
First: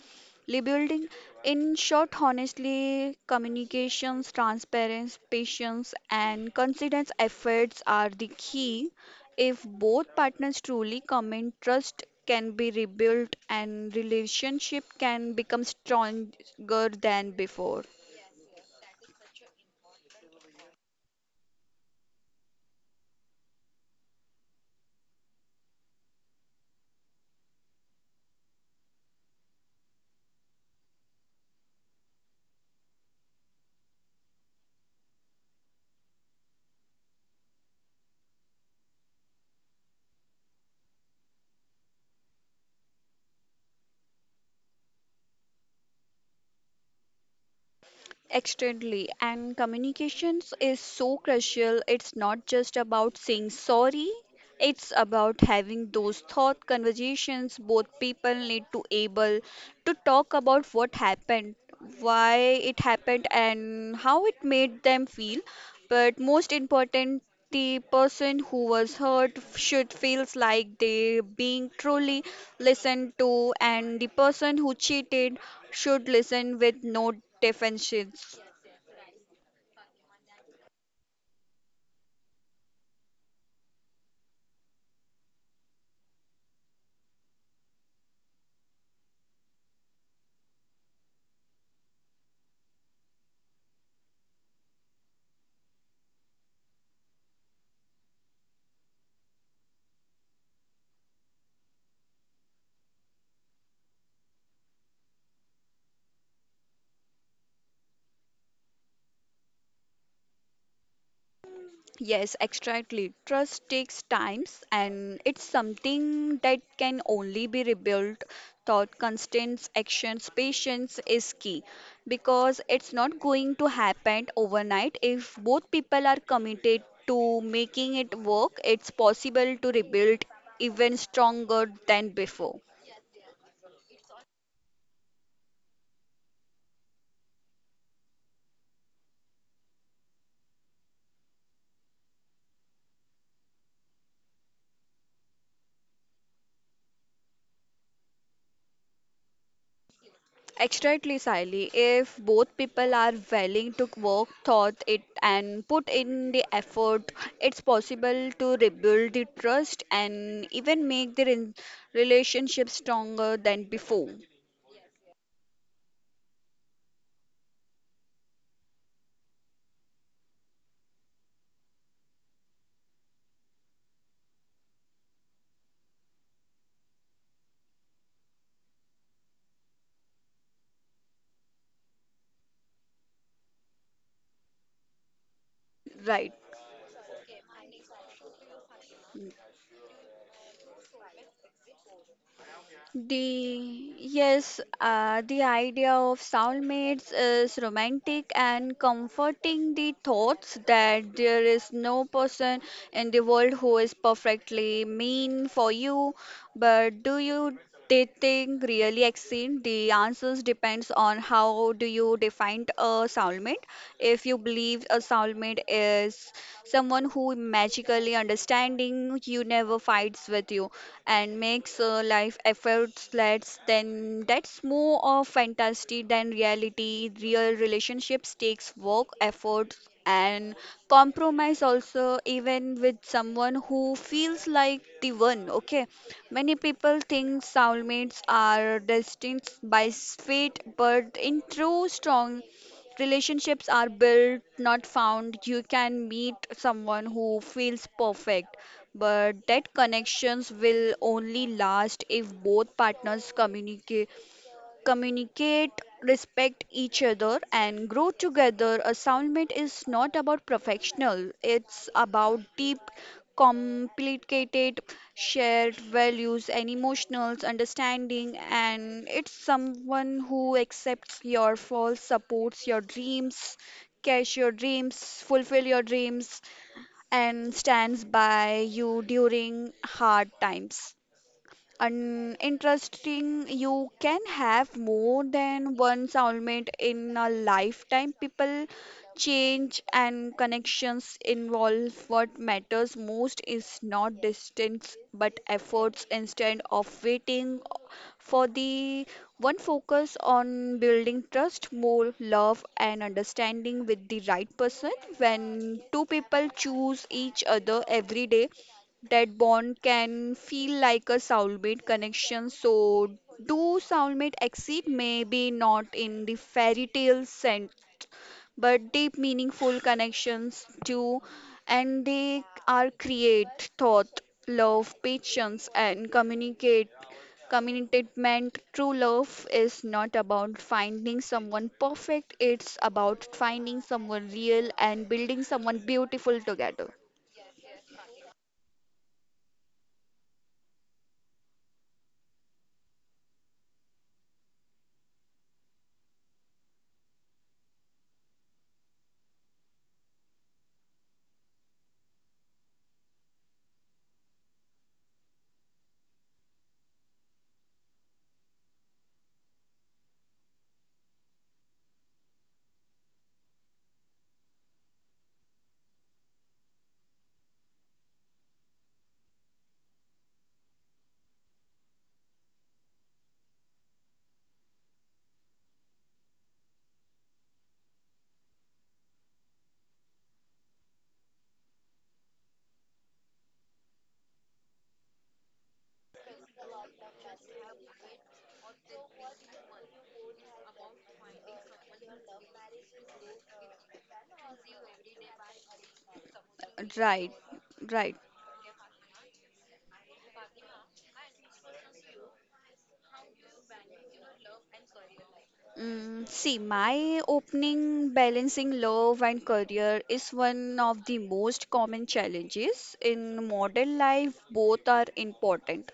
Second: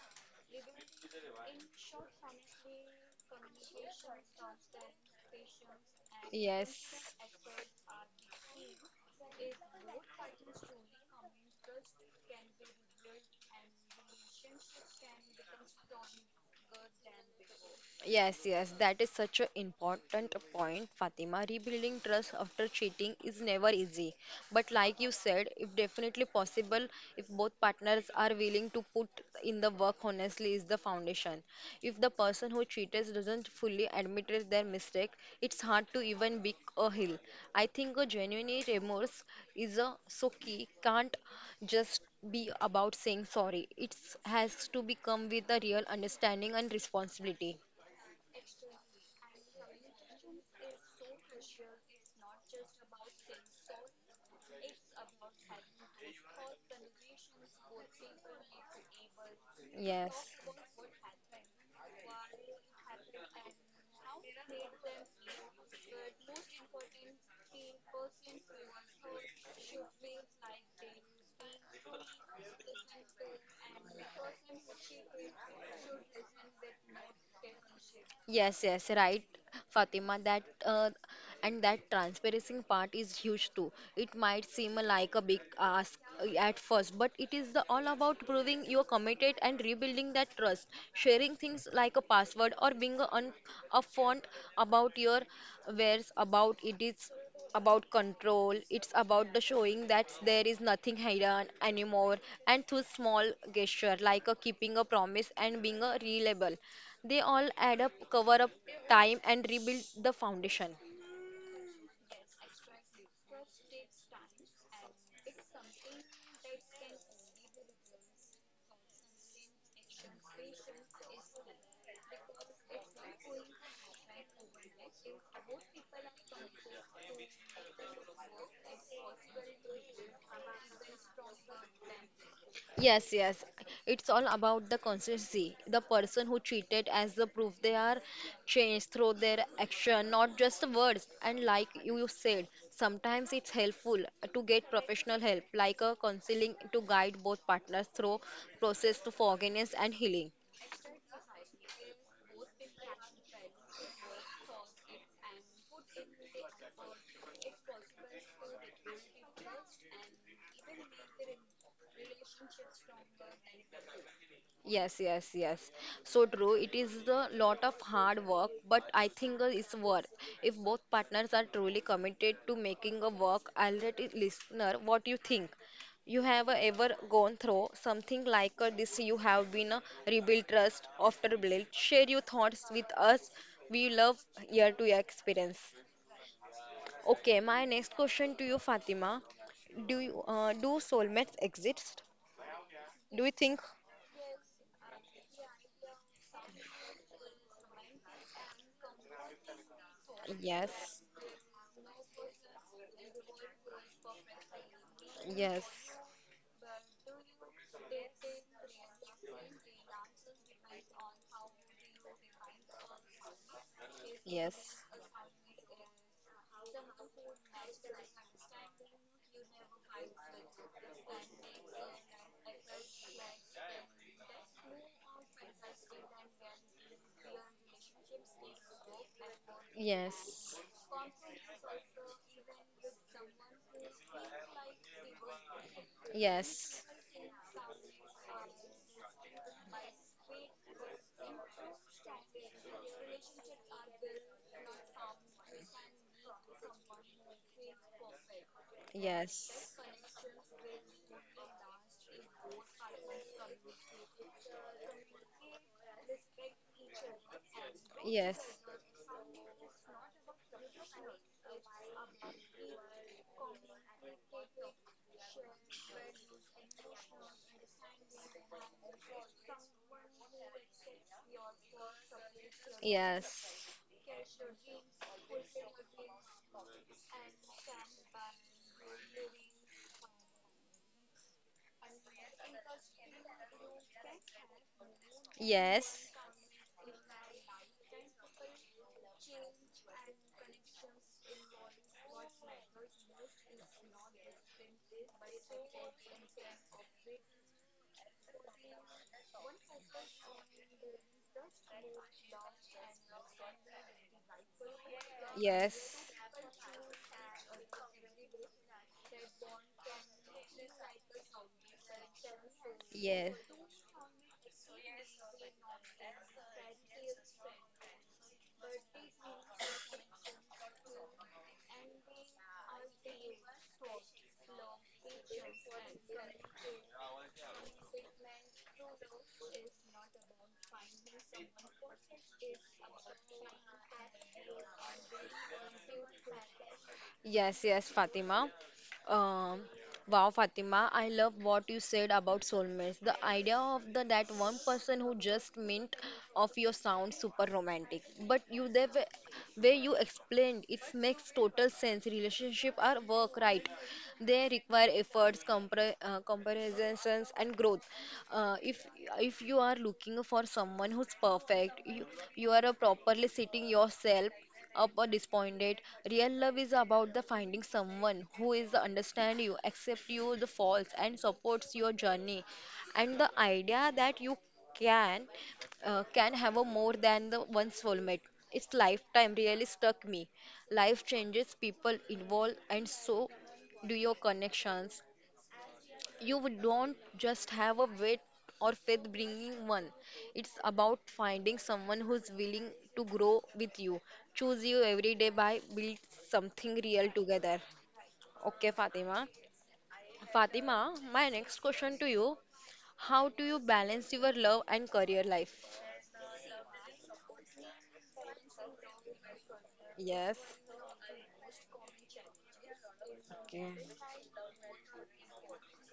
Speaker 2: Rebuilding, in short, honestly, communications, transparency, patience, and consistent efforts are the key. If both partners truly commit, trust can be rebuilt and relationship can become stronger than before.
Speaker 1: Yes, yes, that is such an important point, Fatima. Rebuilding trust after cheating is never easy. But like you said, it's definitely possible if both partners are willing to put in the work. Honestly is the foundation. If the person who cheated doesn't fully admit it their mistake, it's hard to even pick a hill. I think a genuine remorse is a so key, can't just be about saying sorry. It has to become with a real understanding and responsibility.
Speaker 2: Externally, and communications is so crucial. It's not just about saying sorry. It's about having those thought conversations. Both people need to able to
Speaker 1: Yes.
Speaker 2: talk about what happened, why it happened, and how it made them feel. But most important, the person who was hurt should feels like they being truly listened to, and the person who cheated should listen with no defenses.
Speaker 1: Yes, yes, right, Fatima. That and that transparency part is huge too. It might seem like a big ask at first, but it is the all about proving you're committed and rebuilding that trust. Sharing things like a password or being a upfront about your wares about it is about control. It's about the showing that there is nothing hidden anymore, and through small gesture like a keeping a promise and being a reliable, they all add up, cover up time, and rebuild the foundation.
Speaker 2: Yes, exactly. Trust takes times and it's something that can only be rebuilt. Thought, constants, actions, patience is key because it's not going to happen overnight. If both people are committed to making it work, it's possible to rebuild even stronger than before.
Speaker 1: Yes, yes. It's all about the consistency. The person who treated as the proof they are changed through their action, not just the words. And like you said, sometimes it's helpful to get professional help, like a counseling to guide both partners through process to forgiveness and healing.
Speaker 2: Exactly, Sally. If both people are willing to work thought it and put in the effort, it's possible to rebuild the trust and even make the relationship stronger than before.
Speaker 1: Yes, yes, yes. So true. It is a lot of hard work, but I think it's worth. If both partners are truly committed to making a work, I'll let it listener what you think. You have ever gone through something like this? You have been rebuilt trust after build. Share your thoughts with us. We love year to year experience.
Speaker 2: Right.
Speaker 1: Okay, my next question to you, Fatima. Do you, do soulmates exist? Do you think?
Speaker 2: The yes, the idea of soulmates is romantic and comforting. The thoughts
Speaker 1: Yes,
Speaker 2: that there is no person in the world who is perfectly mean
Speaker 1: yes.
Speaker 2: for you, but do you dating really exist? The answers depends on how do you define a soulmate. If you
Speaker 1: Yes.
Speaker 2: believe a soulmate is someone who magically understanding you, never fights with you and makes life efforts less, then that's more of fantasy than reality. Real relationships takes work, efforts and
Speaker 1: Yes.
Speaker 2: compromise also, even with someone who feels like the one. Okay, many
Speaker 1: Yes.
Speaker 2: people think soulmates are destined by fate, but in true strong relationships are built not found. You can meet someone who feels perfect, but
Speaker 1: Yes.
Speaker 2: that connections will only last if both partners communicate, respect each other, and grow
Speaker 1: Yes.
Speaker 2: together. A soulmate is not about professional; it's about deep, complicated, shared values and emotional understanding. And it's someone who accepts your faults, supports your dreams,
Speaker 1: Yes.
Speaker 2: cash your dreams, fulfill your dreams, and stands by you during hard times. And interesting, you can have more than one
Speaker 1: Yes.
Speaker 2: soulmate in a lifetime. People change and connections involve what matters most is not distance but efforts. Instead of waiting for the one, focus on building trust, more love and understanding with the right person.
Speaker 1: Yes.
Speaker 2: When two
Speaker 1: Yes.
Speaker 2: people choose each other every day, that bond can feel like a soulmate connection. So,
Speaker 1: Yes.
Speaker 2: do soulmate exist? Maybe not in the fairy tale sense, but deep, meaningful connections do, and they are create thought, love, patience, and communicate. Commitment, true love is not about finding someone perfect, it's about finding someone real and building someone beautiful together.
Speaker 1: Yes, yes, Fatima. Um, wow, Fatima, I love what you said about soulmates. The idea of the that one person who just mint of your sound super romantic. But you the way you explained it makes total sense. Relationship are work, right? They require efforts, compre comparisons, and growth. If if you are looking for someone who's perfect, you are a properly sitting yourself up or disappointed. Real love is about the finding someone who is the understand you, accept you the faults and supports your journey. And the idea that you can can have a more than the one soulmate. Its lifetime really struck me. Life changes, people evolve, and so do your connections. You would don't just have a weight or faith bringing one. It's about finding someone who's willing to grow with you, choose you every day by build something real
Speaker 2: Right,
Speaker 1: together.
Speaker 2: right.
Speaker 1: Okay, Fatima. Fatima, my next question to you. How do you balance your love and career life?
Speaker 2: See, my opening balancing love and career is
Speaker 1: Yes,
Speaker 2: one of the most common challenges in
Speaker 1: okay.
Speaker 2: modern life. Both are important.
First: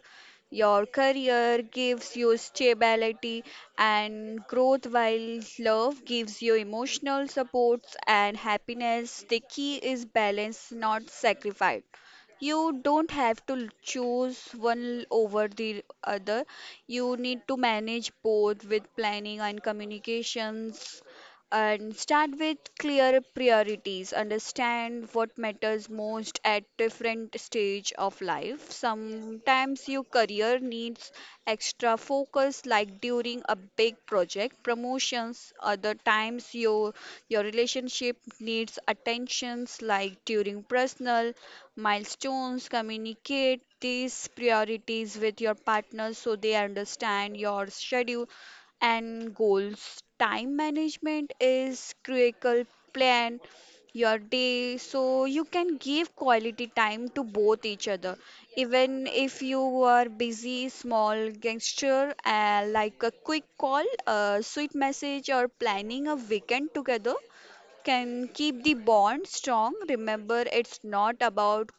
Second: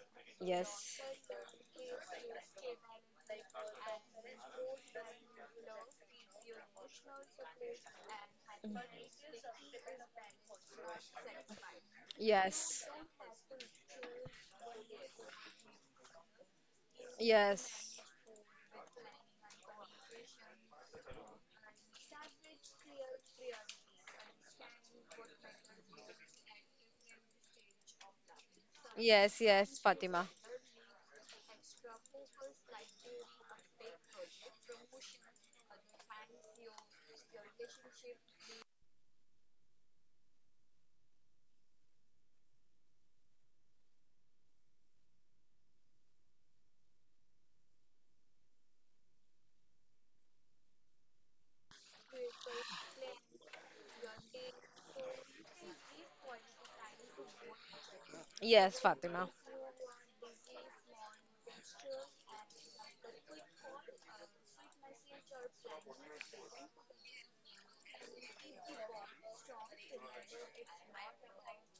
Speaker 2: Your career gives you stability and growth, while love gives you emotional supports and happiness.
Speaker 1: Yes,
Speaker 2: The key is balance, not sacrifice. You
Speaker 1: yes.
Speaker 2: don't have to choose one over the other. You need to
Speaker 1: Yes.
Speaker 2: manage both with planning and communications. And start with clear priorities. Understand what matters most at different stage of life.
Speaker 1: Yes, yes,
Speaker 2: Sometimes your
Speaker 1: Fatima.
Speaker 2: career needs extra focus, like during a big project, promotions. Other times your relationship needs attentions, like during personal milestones. Communicate these priorities with your partner so they understand your schedule and goals. Time management is critical. Plan your day so you can give quality time to both each other.
Speaker 1: Yes,
Speaker 2: Even
Speaker 1: Fatima.
Speaker 2: if you are busy, small gesture like a quick call, a sweet message, or planning a weekend together can keep the bond strong. Remember, it's not about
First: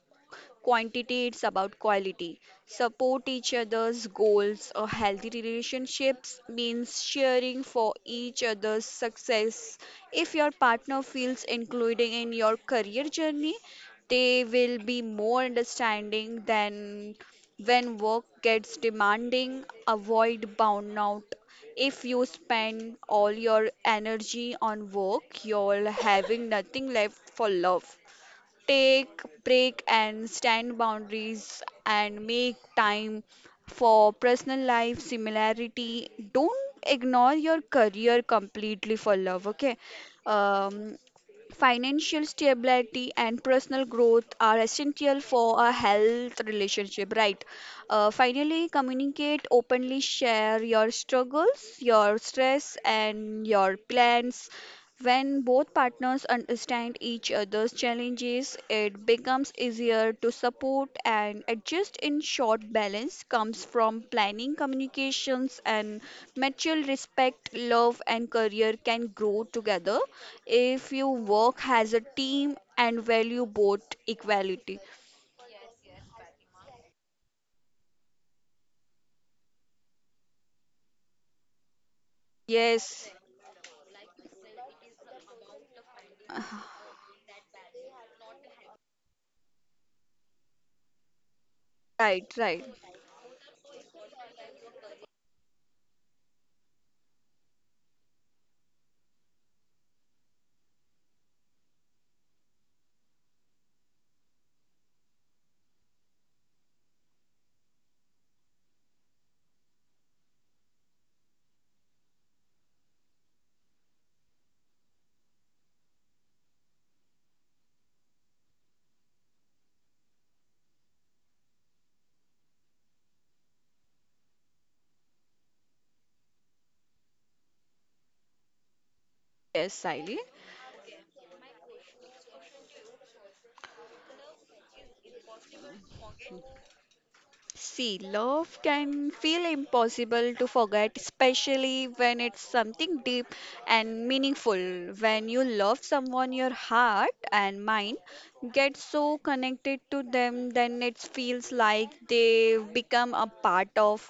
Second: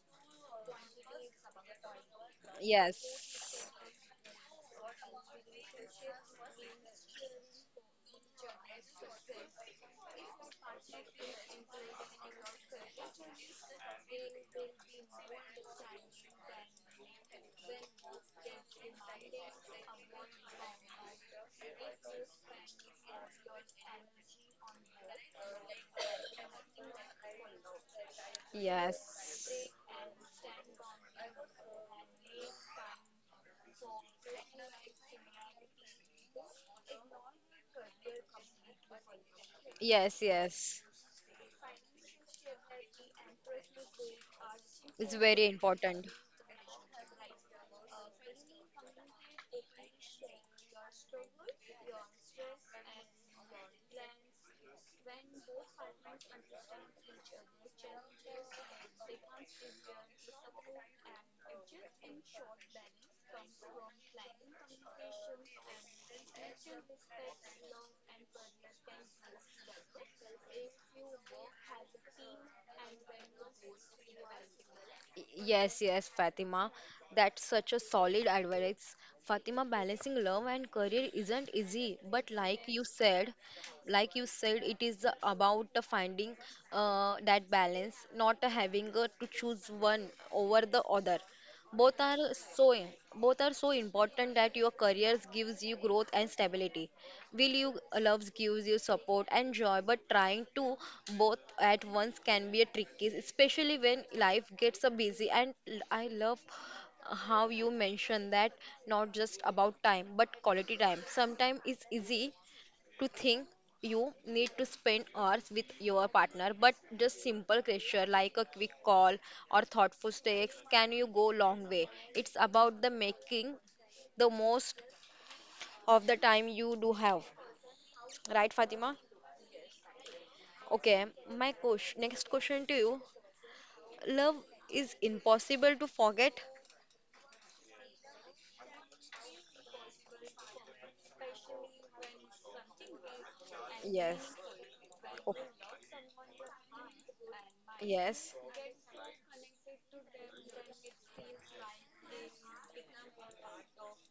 Speaker 2: quantity, it's about quality. Support each
Speaker 1: Yes.
Speaker 2: other's goals. A healthy relationships means sharing for each other's success. If your partner feels included in your career journey, they will be more understanding than when work gets demanding. Avoid burnout. If you spend all your energy on work, you're having nothing left for love. Take
Speaker 1: Yes.
Speaker 2: break and stand boundaries and make time for personal life. Similarity, don't ignore your career completely for love, okay?
Speaker 1: Yes, yes.
Speaker 2: um, Financial stability and personal growth are
Speaker 1: It's
Speaker 2: essential
Speaker 1: very
Speaker 2: for a
Speaker 1: important.
Speaker 2: health relationship, right? Finally, communicate openly. Share your struggles, your stress and your plans. When both partners understand each other's challenges, it becomes easier to support and adjust. In short, balance comes from planning, communications, and mutual respect. Love and career can grow together if you work as a team and value both equality.
Speaker 1: Yes, yes, Fatima. That's such a solid advice. Fatima, balancing love and career isn't easy, but
Speaker 2: Yes.
Speaker 1: like you said, it is about the finding that balance, not having to choose one over the other. Both are
Speaker 2: Right, right.
Speaker 1: so both are so important that your careers gives you growth and stability, will you loves gives you support and joy, but trying to both at once can be a tricky, especially when life gets so busy. And I love how you mention that not just about time, but quality time. Sometimes it's easy to think you need to spend hours with your partner, but just simple gesture like a quick call or thoughtful text can you go long way. It's about the making the most of the time you do have. Right, Fatima?
Speaker 2: Yes, Siley.
Speaker 1: Okay, my question, next question to you. Love is impossible to forget?
Speaker 2: See, love can feel impossible to forget, especially when it's something deep and
Speaker 1: Yes.
Speaker 2: meaningful. When
Speaker 1: Oh,
Speaker 2: you love someone, your heart and mind
Speaker 1: yes,
Speaker 2: get so connected to them, then it feels like they become a part of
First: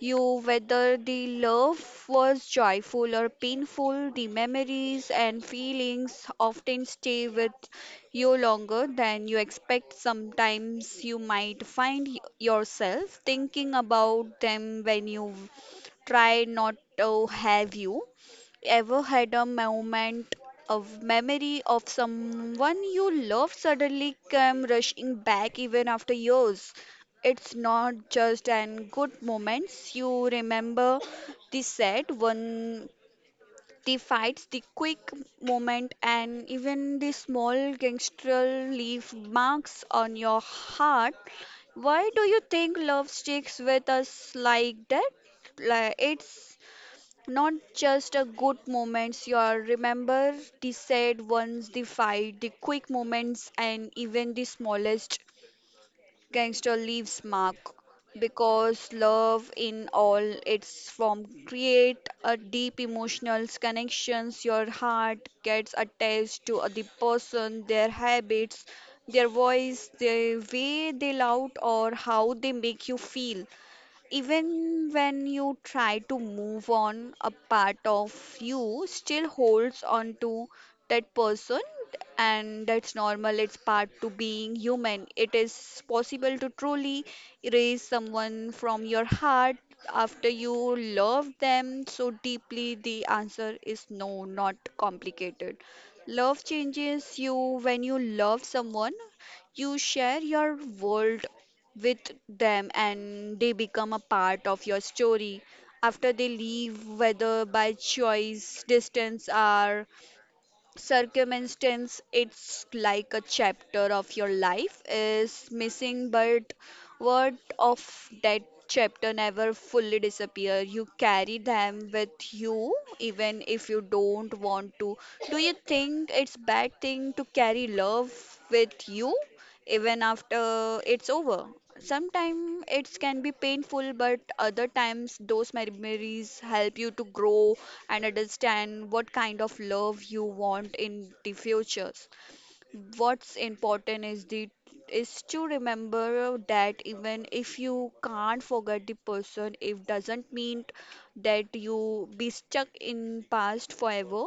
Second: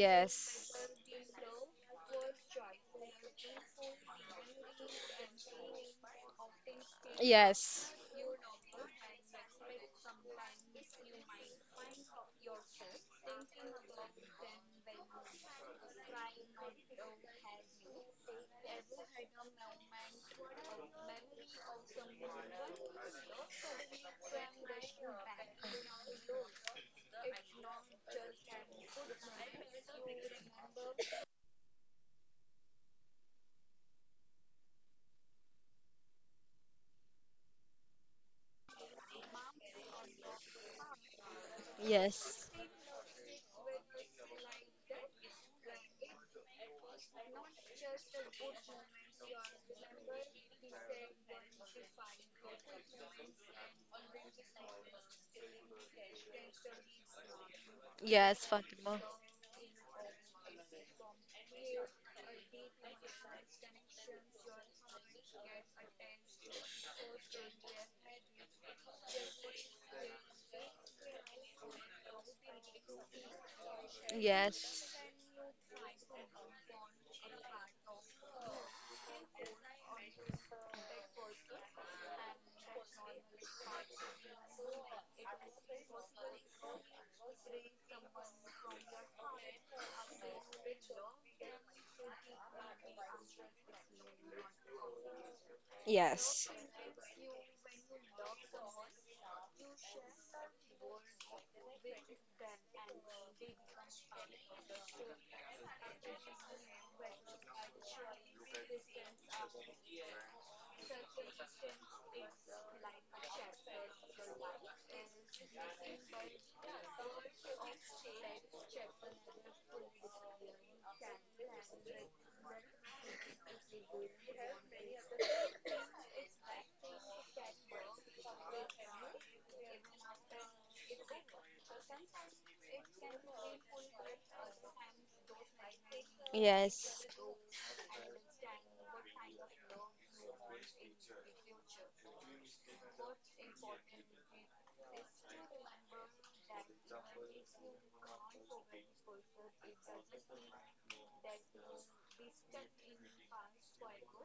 Speaker 2: you. Whether the love was joyful or painful, the memories and feelings often stay with
Speaker 1: yes,
Speaker 2: you longer than you expect. Sometimes you might find yourself thinking about them when you try not to have you. Ever had a moment of memory of someone you love suddenly came rushing back even after years? It's not just an good moments you remember, the sad one, the fights, the quick moment, and even the small gangster leave marks on your heart. Why do you
Speaker 1: yes,
Speaker 2: think love sticks with us like that? Like it's not just a good moments you are remember, the sad ones, the fight, the quick moments and even the smallest gangster leaves mark.
Speaker 1: yes,
Speaker 2: Because
Speaker 1: Fatima.
Speaker 2: love in all its form create a deep emotional connections. Your heart gets attached to the person, their habits, their voice, the way they loud or how they make you feel. Even
Speaker 1: Yes,
Speaker 2: when you try to move on, a part of you still holds on to that person, and that's normal. It's part to being human. It is possible to truly erase someone from your heart after you love them so deeply. The answer is no, not complicated. Love
Speaker 1: yes,
Speaker 2: changes you. When you love someone, you share your world with them and they become a part of your story. After they leave, whether by choice, distance or circumstance, it's like a chapter of your life is missing, but what of that chapter never fully disappear. You carry them with you even if you don't want to. Do you think it's bad thing to carry love with you even after it's over? Sometimes it can be painful, but other times those memories help you to
Speaker 1: yes,
Speaker 2: grow and understand what kind of love you want in the futures. What's important is the is to remember that even if you can't forget the person, it doesn't mean that you be stuck in past forever.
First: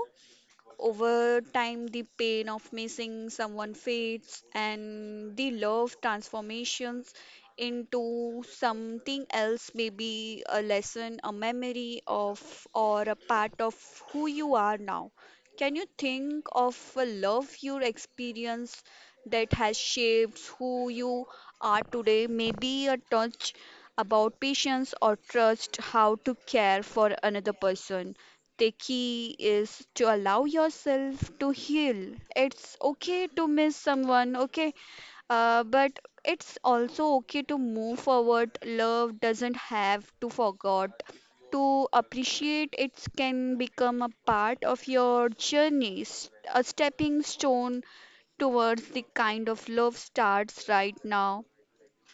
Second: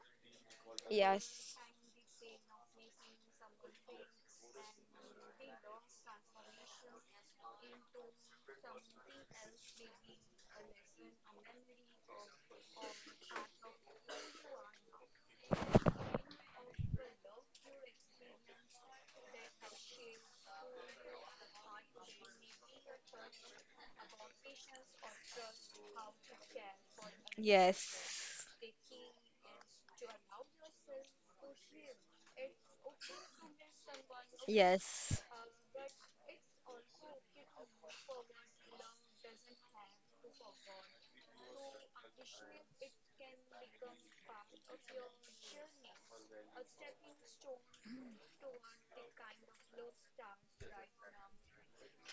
Speaker 2: Over
Speaker 1: yes,
Speaker 2: time, the pain of missing someone fades, and the love transformations into something else, maybe a lesson, a memory of, or a part of who you are now. Can you think of a love you experienced that has shaped who you are today? Maybe a touch about patience or trust, how to care for another person. The key is to allow yourself to heal. It's okay to miss someone,
Speaker 1: yes,
Speaker 2: okay?
Speaker 1: yes,
Speaker 2: But it's also okay to move forward. Love doesn't have to forget. To appreciate it can become a part of your journey, a stepping stone towards the kind of love starts right now.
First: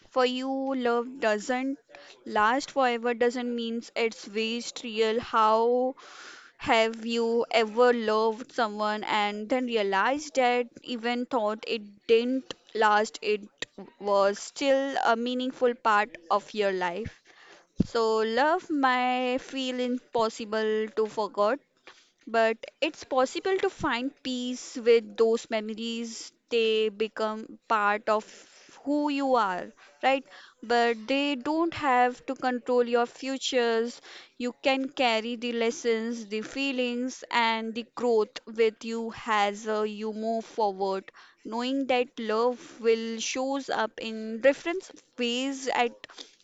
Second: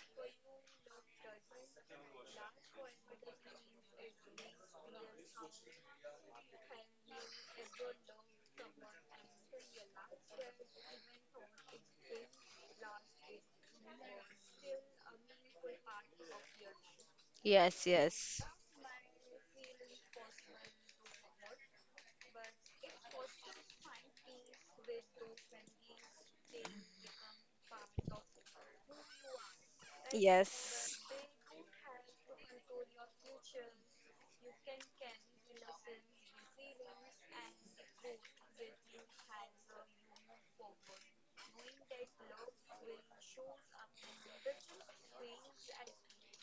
Speaker 2: For you, love doesn't last forever doesn't mean it's waste real. How have you ever loved someone and then realized that even thought it didn't last, it was still a meaningful part of your life?
Speaker 1: yes,
Speaker 2: So,
Speaker 1: yes.
Speaker 2: love may feel impossible to forget, but it's possible to find peace with those memories. They become part of who you are, right? But they don't have to control your futures. You can carry the lessons, the feelings, and the growth with you as you move forward, knowing that love will shows up in different ways at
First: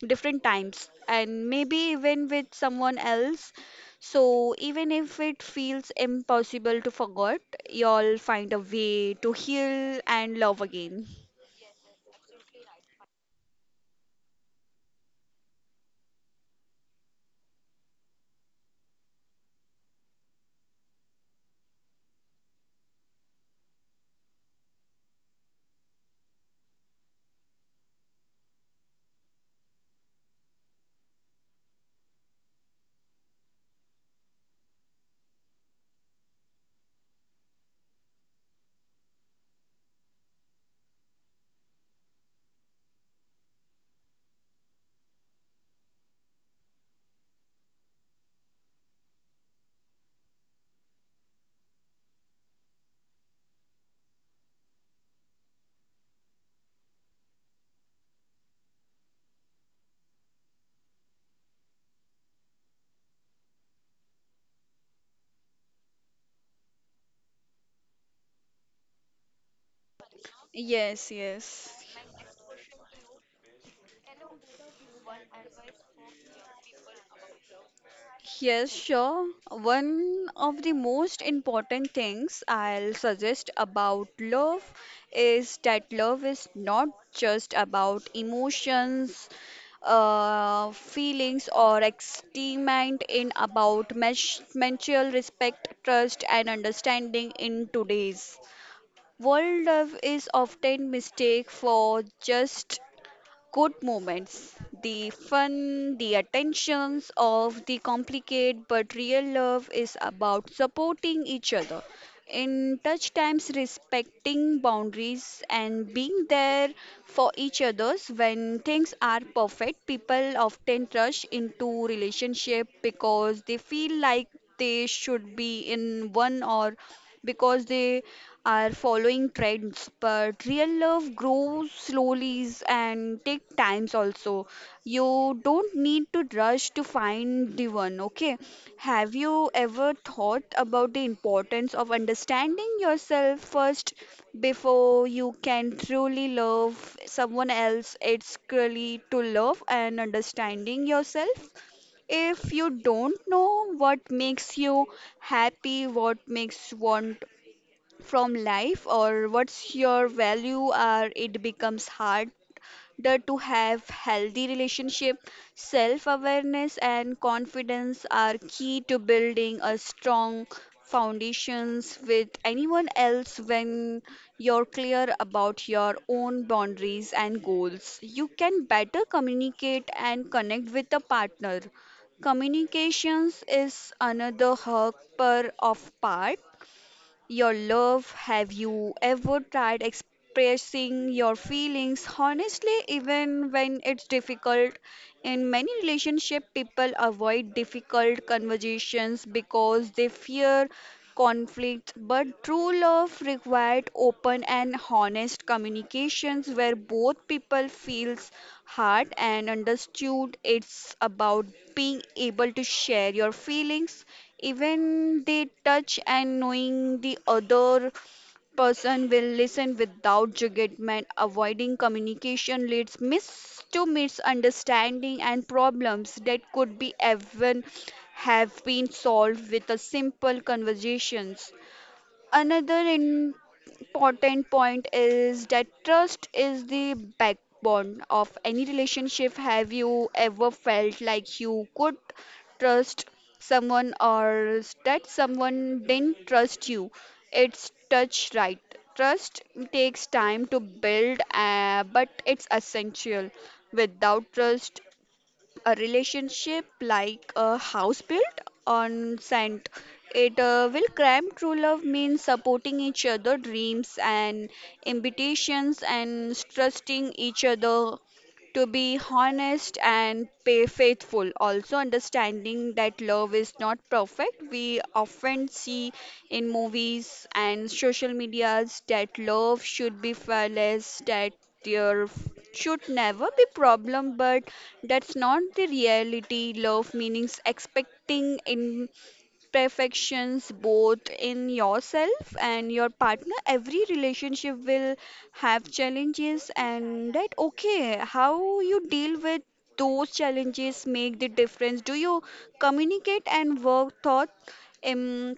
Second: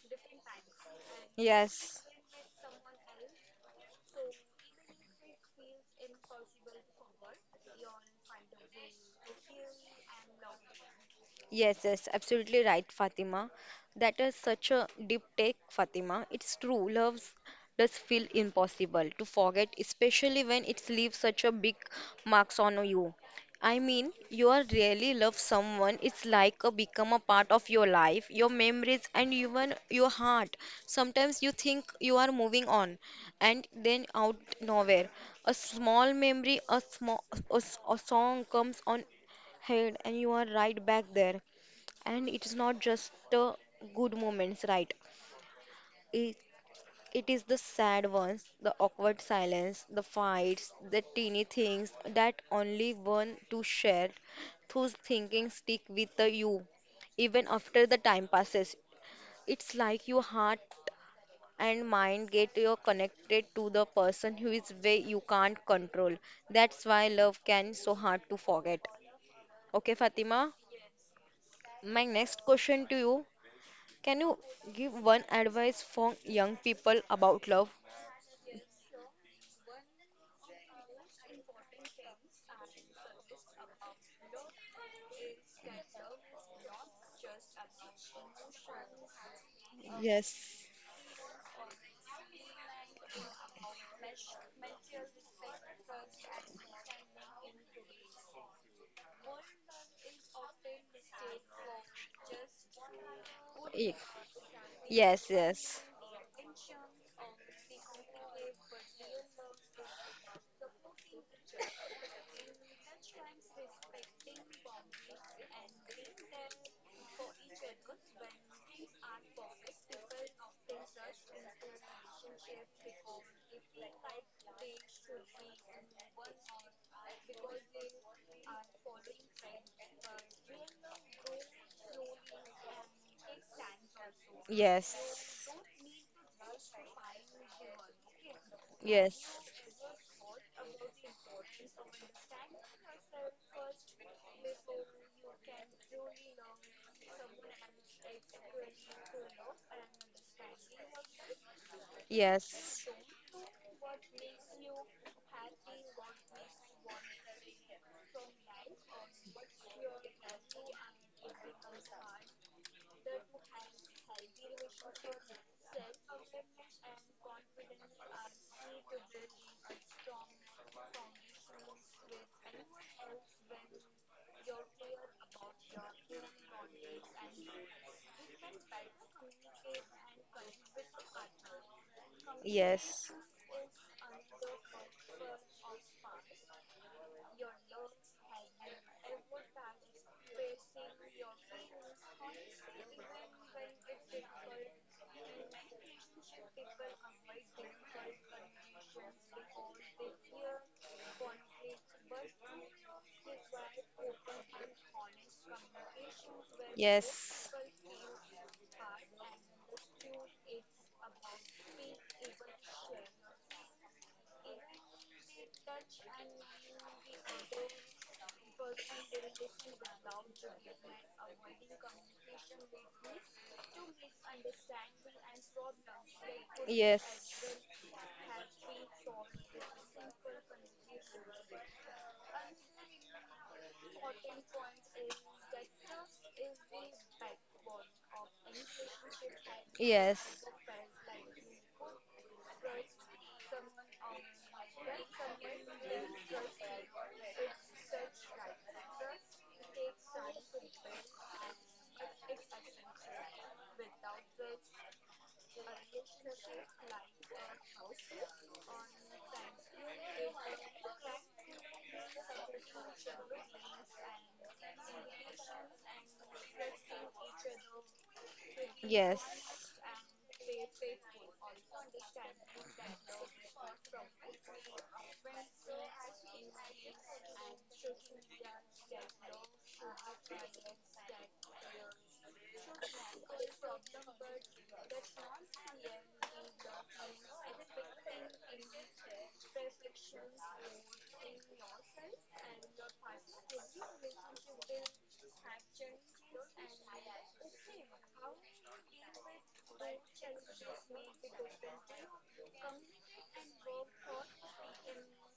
Speaker 2: different times, and maybe
Speaker 1: Yes.
Speaker 2: even with someone else. So even if it feels impossible to forget, you'll find a way to heal and love again.
Speaker 1: Yes, yes, absolutely right, Fatima. That is such a deep take, Fatima. It's true, love does feel impossible to forget, especially when it leaves such a big marks on you. I mean, you are really love someone. It's like a become a part of your life, your memories, and even your heart. Sometimes you think you are moving on, and then out nowhere, a small memory, a small, a song comes on head, and you are right back there. And it is not just the good moments, right? It, it is the sad ones, the awkward silence, the fights, the teeny things that only one to share. Those thinking stick with the you even after the time passes. It's like your heart and mind get you connected to the person who is way you can't control. That's why love can so hard to forget. Okay, Fatima,
Speaker 2: Yes, yes.
Speaker 1: my next question to you. Can you give one advice for young people about love?
Speaker 2: Yes, sure. One of the most important things I'll suggest about love is that love is not just about emotions,
Speaker 1: Yes.
Speaker 2: feelings, or excitement. In about mutual respect, trust, and understanding. In today's world, love is often mistaken for just good
Speaker 1: Y-
Speaker 2: moments. The
Speaker 1: Yes, yes,
Speaker 2: fun, the attentions of the complicated, but real love is about supporting each other. In touch times, respecting boundaries and being there for each others when things are perfect. People often rush into relationship because they feel like they should be in one or because they are following trends, but real love grows slowly and take times also.
Speaker 1: yes,
Speaker 2: You don't need to rush to find the one, okay? Have
Speaker 1: yes,
Speaker 2: you ever thought about the importance of understanding yourself first before you can truly love someone else? It's really to love and understanding yourself. If you
Speaker 1: yes,
Speaker 2: don't know what makes you happy, what makes want from life, or what's your value, or it becomes hard harder to have healthy relationship. Self-awareness and confidence are key to building a strong foundations with anyone else. When you're clear about your own boundaries and goals, you can better communicate and connect with a partner. Communications is another hug per of part your love. Have you ever tried expressing your feelings honestly, even when it's difficult? In many relationships, people avoid difficult conversations because they fear conflicts, but true love required open and honest communications where both
Speaker 1: yes,
Speaker 2: people feels heard and understood. It's about being able to share your feelings,
Speaker 1: yes,
Speaker 2: even they touch, and knowing the other person will listen without judgment. Avoiding communication leads to misunderstanding and problems that could be
Speaker 1: yes,
Speaker 2: even have been solved with a simple conversations. Another important point is that trust is the backbone of any relationship. Have you
Speaker 1: yes.
Speaker 2: ever felt like you could trust someone or that someone didn't trust you? It's touch, right? Trust takes time to build, but it's essential. Without trust, a relationship like a house built on sand. It will cram. True love means supporting each other dreams and invitations and trusting each other to be
Speaker 1: Yes.
Speaker 2: honest and pay faithful. Also understanding that love is not perfect. We often see in movies and social medias that love should be fearless, that there should never be problem, but that's not the reality. Love meanings expecting in perfections, both in yourself and your partner. Every relationship will have challenges, and that okay. How you deal with those challenges make the difference. Do you communicate and work thought um,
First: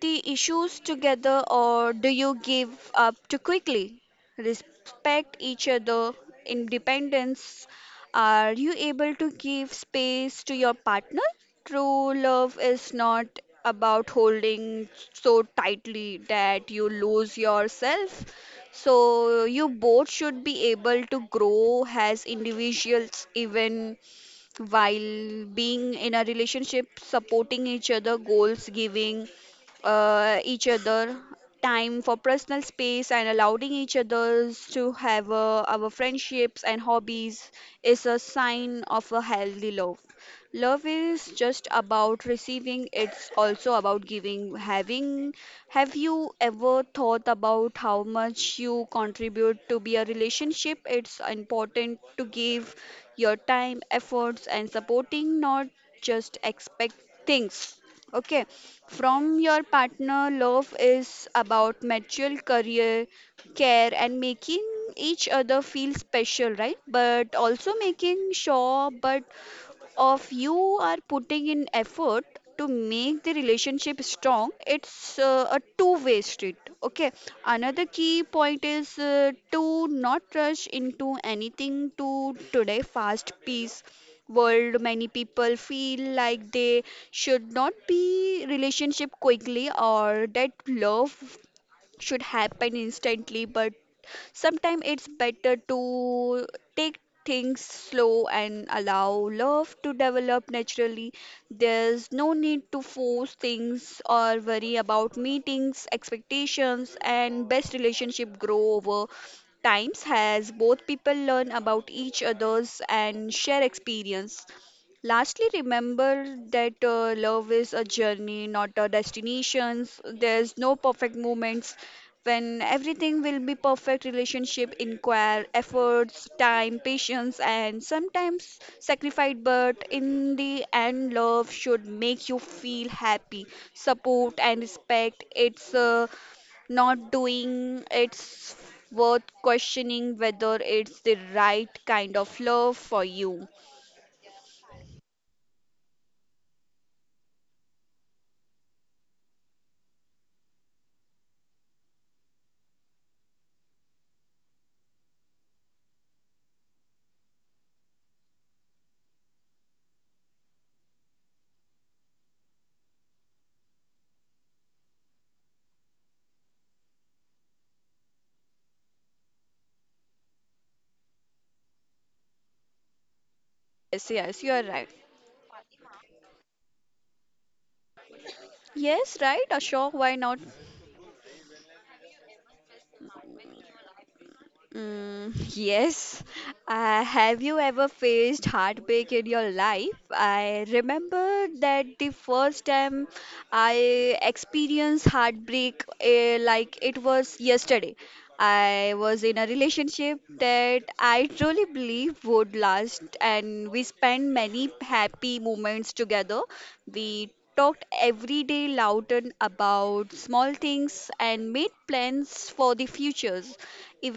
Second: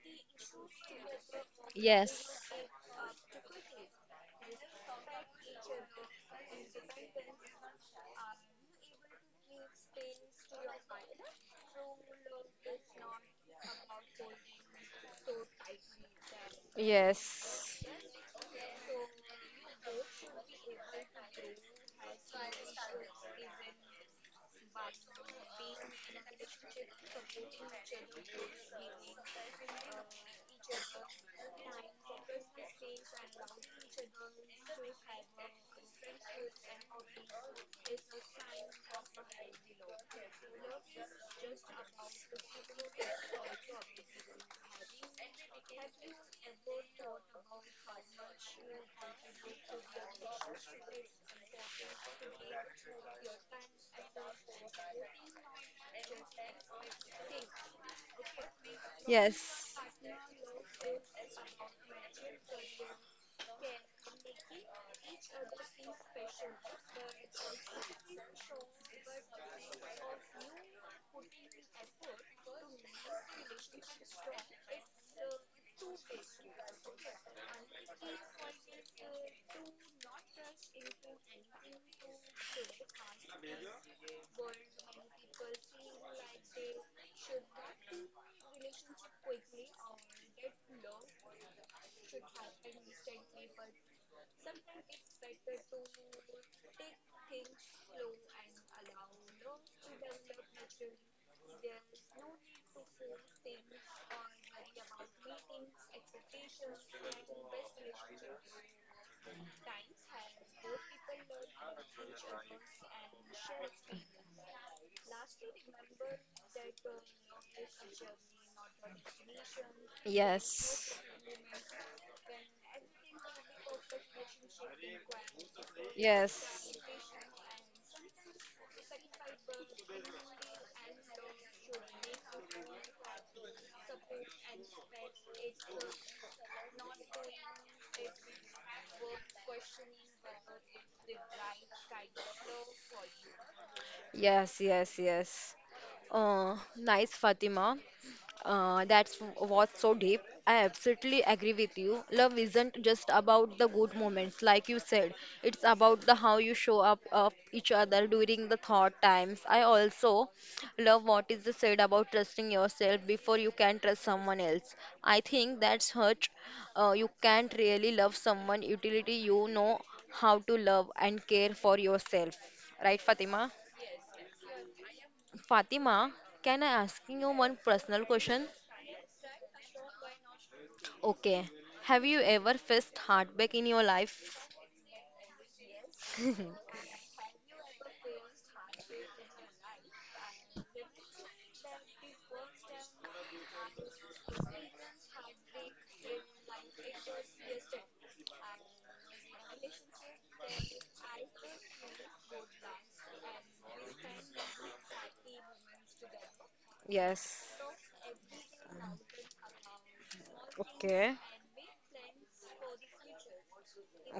Speaker 2: the issues together, or do
Speaker 1: Yes.
Speaker 2: you give up too quickly? Respect each other, independence. Are you able to give space to your partner? True love is not about holding so tightly that you lose
Speaker 1: Yes.
Speaker 2: yourself. So, you both should be able to grow as individuals, even while being in a relationship, supporting each other goals, giving each other time for personal space and allowing each others to have our friendships and hobbies is a sign of a healthy love. Love is just about receiving, it's also about giving having. Have you ever thought about how much you contribute to be a relationship? It's important to give your time, efforts, and supporting, not just expect things. Okay, from your
Speaker 1: Yes.
Speaker 2: partner, love is about mutual career care and making each other feel special, right? But also making sure, but of you are putting in effort to make the relationship strong. It's a two-way street, okay? Another key point is to not rush into anything. To today fast paced world, many people feel like they should not be relationship quickly or that love should happen instantly, but sometimes it's better to take things slow and allow love to develop naturally. There's no need to force things or worry about meetings, expectations, and best relationship grow over times as both people learn about each others and share experience. Lastly, remember that love is a journey, not a destination. There's no perfect moments when everything will be perfect. Relationship inquire efforts,
Speaker 1: Yes. Yes.
Speaker 2: time, patience, and sometimes sacrifice, but in the end love should make you feel happy, support, and respect. It's not doing. It's worth questioning whether it's the right kind of love for you.
Speaker 1: Yes, yes, yes. Nice, Fatima. That's what's so deep. I absolutely agree with you. Love isn't just about the good moments, like you said. It's about the how you show up of each other during the thought times. I also love what is said about trusting yourself before you can trust someone else. I think that's hurt. You can't really love someone utility you know how to love and care for yourself. Right, Fatima?
Speaker 2: Yes, yes, you are right.
Speaker 1: Fatima, can I asking you one personal question?
Speaker 2: Yes, right, Ashok, why not?
Speaker 1: Okay. Have you ever faced heartbreak in your life?
Speaker 2: Mm. Yes. Have you ever faced heartbreak in your life? I remember that the first time I experienced heartbreak, like it was yesterday. I was in a relationship that I truly believe would last, and we spent many happy moments together. We
Speaker 1: Yes.
Speaker 2: talked every day loud and about small things
Speaker 1: Okay.
Speaker 2: and made plans for the futures,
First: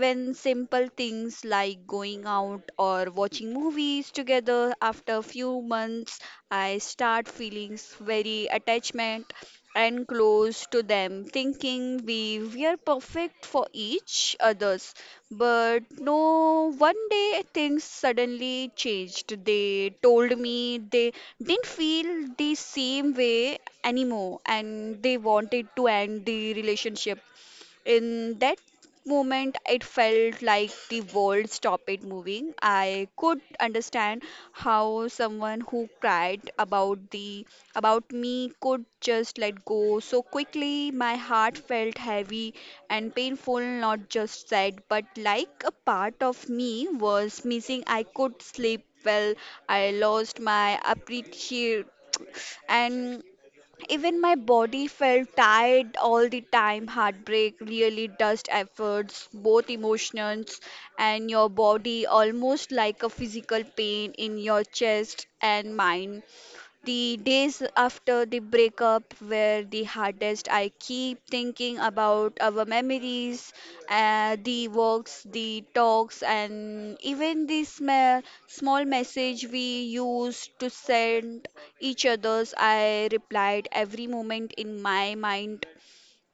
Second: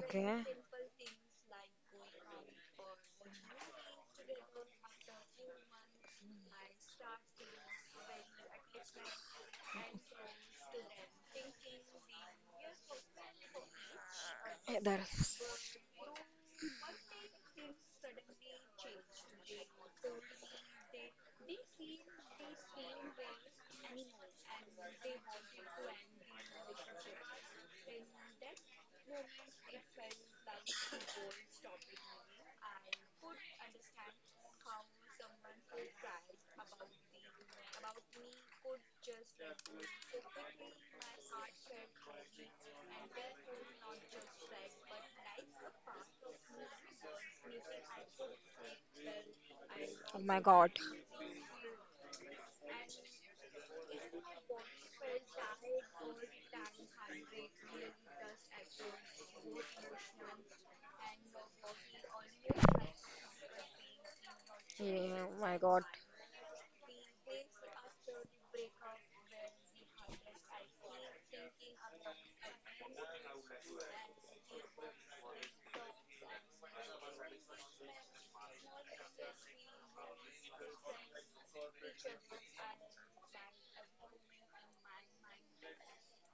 Speaker 1: Okay.
Speaker 2: simple things like going out or watching movies together. After a few months, I start feeling very attachment and close to them, thinking we were perfect for each
Speaker 1: Eh,
Speaker 2: others.
Speaker 1: that's.
Speaker 2: But no, one day things suddenly changed. They told me they didn't feel the same way anymore and they wanted to end the relationship. In that moment, it felt like the world stopped it moving. I could understand how someone who cried about the about me could just let go so quickly. My heart felt heavy and painful, not just sad, but like a part of me was missing. I could sleep well. I
Speaker 1: Oh
Speaker 2: lost
Speaker 1: my God.
Speaker 2: my appreciate and even my body felt tired all the time. Heartbreak really does efforts, both emotions and your body, almost like a physical pain in your chest
Speaker 1: Yeah, my
Speaker 2: and
Speaker 1: God.
Speaker 2: mind. The days after the breakup were the hardest. I keep thinking about our memories, the walks, the talks, and even the small, small message we used to send each other's. I replied every moment in my mind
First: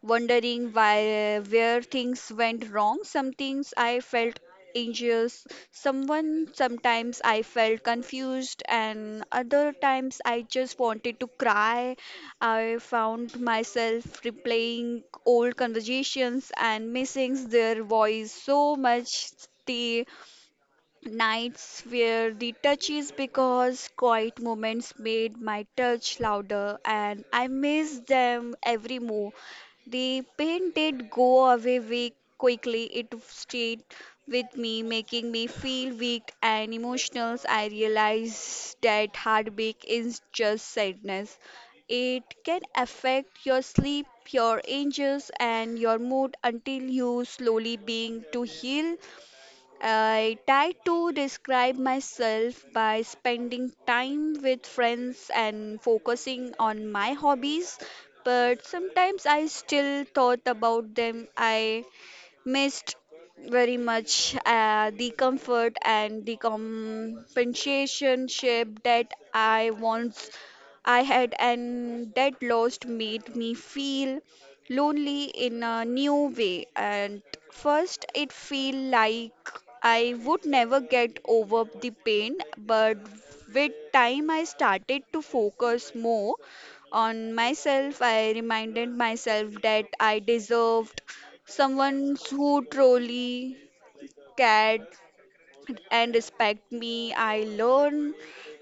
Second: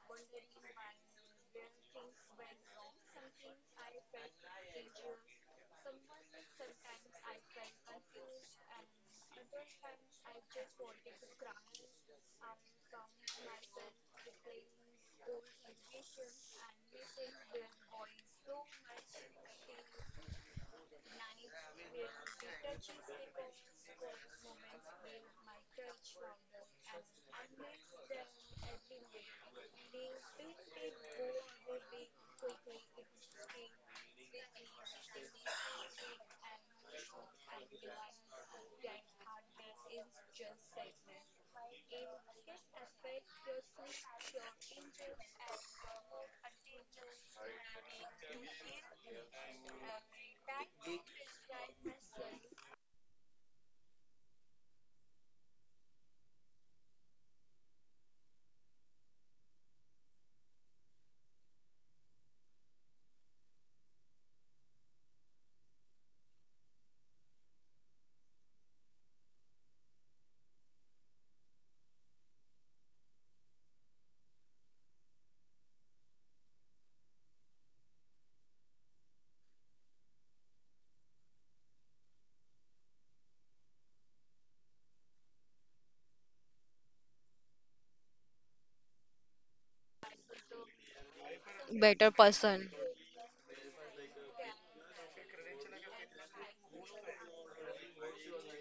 Speaker 2: wondering why where things went wrong. Some things I felt anxious, someone sometimes I felt confused and other times I just wanted to cry. I found myself replaying old conversations and missing their voice so much. Nights where the touch is because quiet moments made my touch louder and I miss them every move. The pain did go away weak quickly. It stayed with me, making me feel weak and emotional. I realized that heartbreak is just sadness. It can affect your sleep, your angels, and your mood until you slowly being to heal. I try to describe myself by spending time with friends and focusing on my hobbies, but sometimes I still thought about them. I missed very much the comfort and the compensation ship that I once I had, and that lost made me feel lonely in a new way. And first it feel like I would never get over the pain, but with time I started to focus more on myself. I reminded myself that I deserve
Speaker 1: Better
Speaker 2: someone who
Speaker 1: person.
Speaker 2: truly cared and respect me. I learned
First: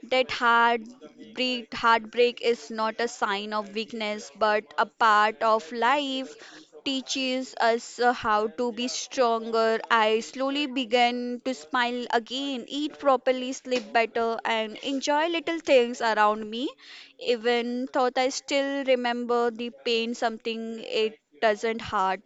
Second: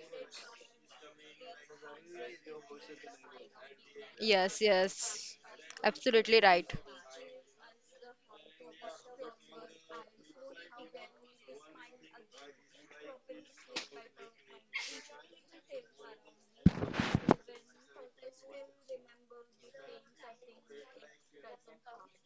Speaker 2: that heartbreak is not a sign of weakness,
Speaker 1: Yes,
Speaker 2: but a
Speaker 1: yes.
Speaker 2: part of life.
Speaker 1: Absolutely right.
Speaker 2: Teaches us how to be stronger. I slowly began to smile again, eat properly, sleep better, and enjoy little things around me. Even thought I still remember the pain, something it doesn't hurt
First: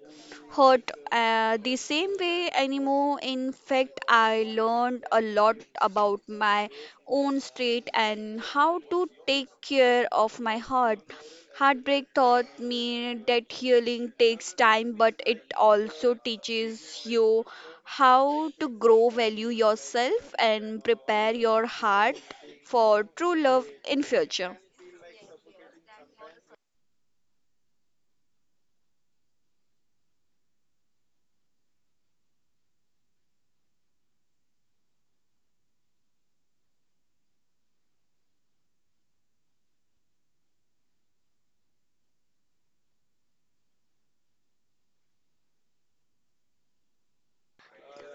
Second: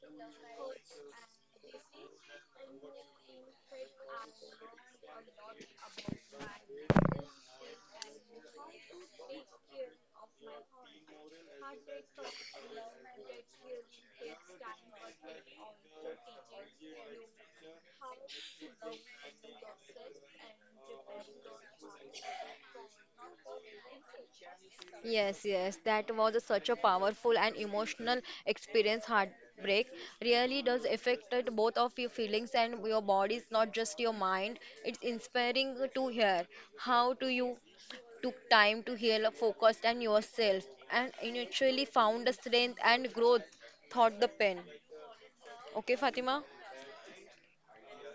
Speaker 2: hurt the same way anymore. In fact, I learned a lot about my own state and how to take care of my heart. Heartbreak taught me that healing takes time, but it also teaches you how to grow, value yourself, and prepare your heart for true love in future.
Speaker 1: Yes, yes, that was such a powerful and emotional experience. Heartbreak really does affect it, both of your feelings and your bodies, not just your mind. It's inspiring to hear how do you took time to heal, focused on yourself, and eventually found the strength and growth. Thought the pen. Okay, Fatima.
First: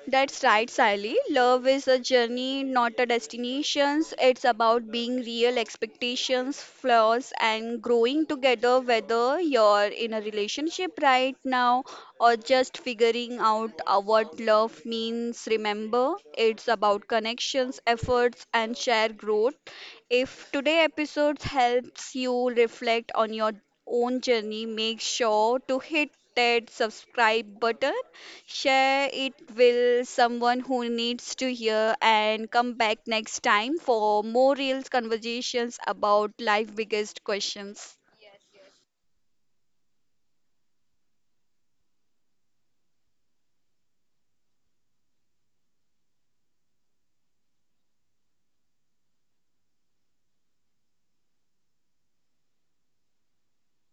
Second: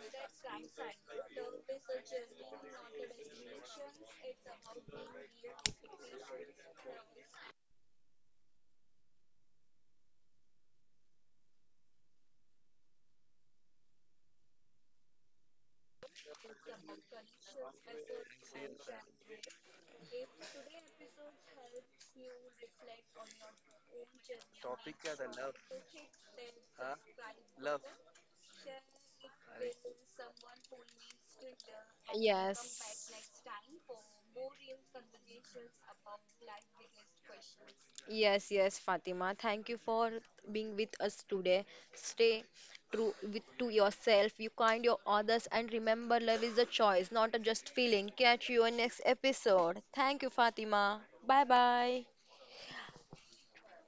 Speaker 2: That's right, Sally. Love is a journey, not a destination. It's about being real, expectations, flaws, and growing together, whether you're in a relationship right now or just figuring out what love means. Remember, it's about connections, efforts, and shared growth. If today episode helps you reflect on your own journey, make sure to hit that subscribe button. Share it with someone who needs to hear and come back
Speaker 1: Yes.
Speaker 2: next time for more real conversations about life biggest questions.
Speaker 1: Yes, yes, Fatima. Thank you for being with us today. Stay true with, to yourself. You kind your others and remember love is a choice, not a just feeling. Catch you on next episode. Thank you, Fatima. Bye bye.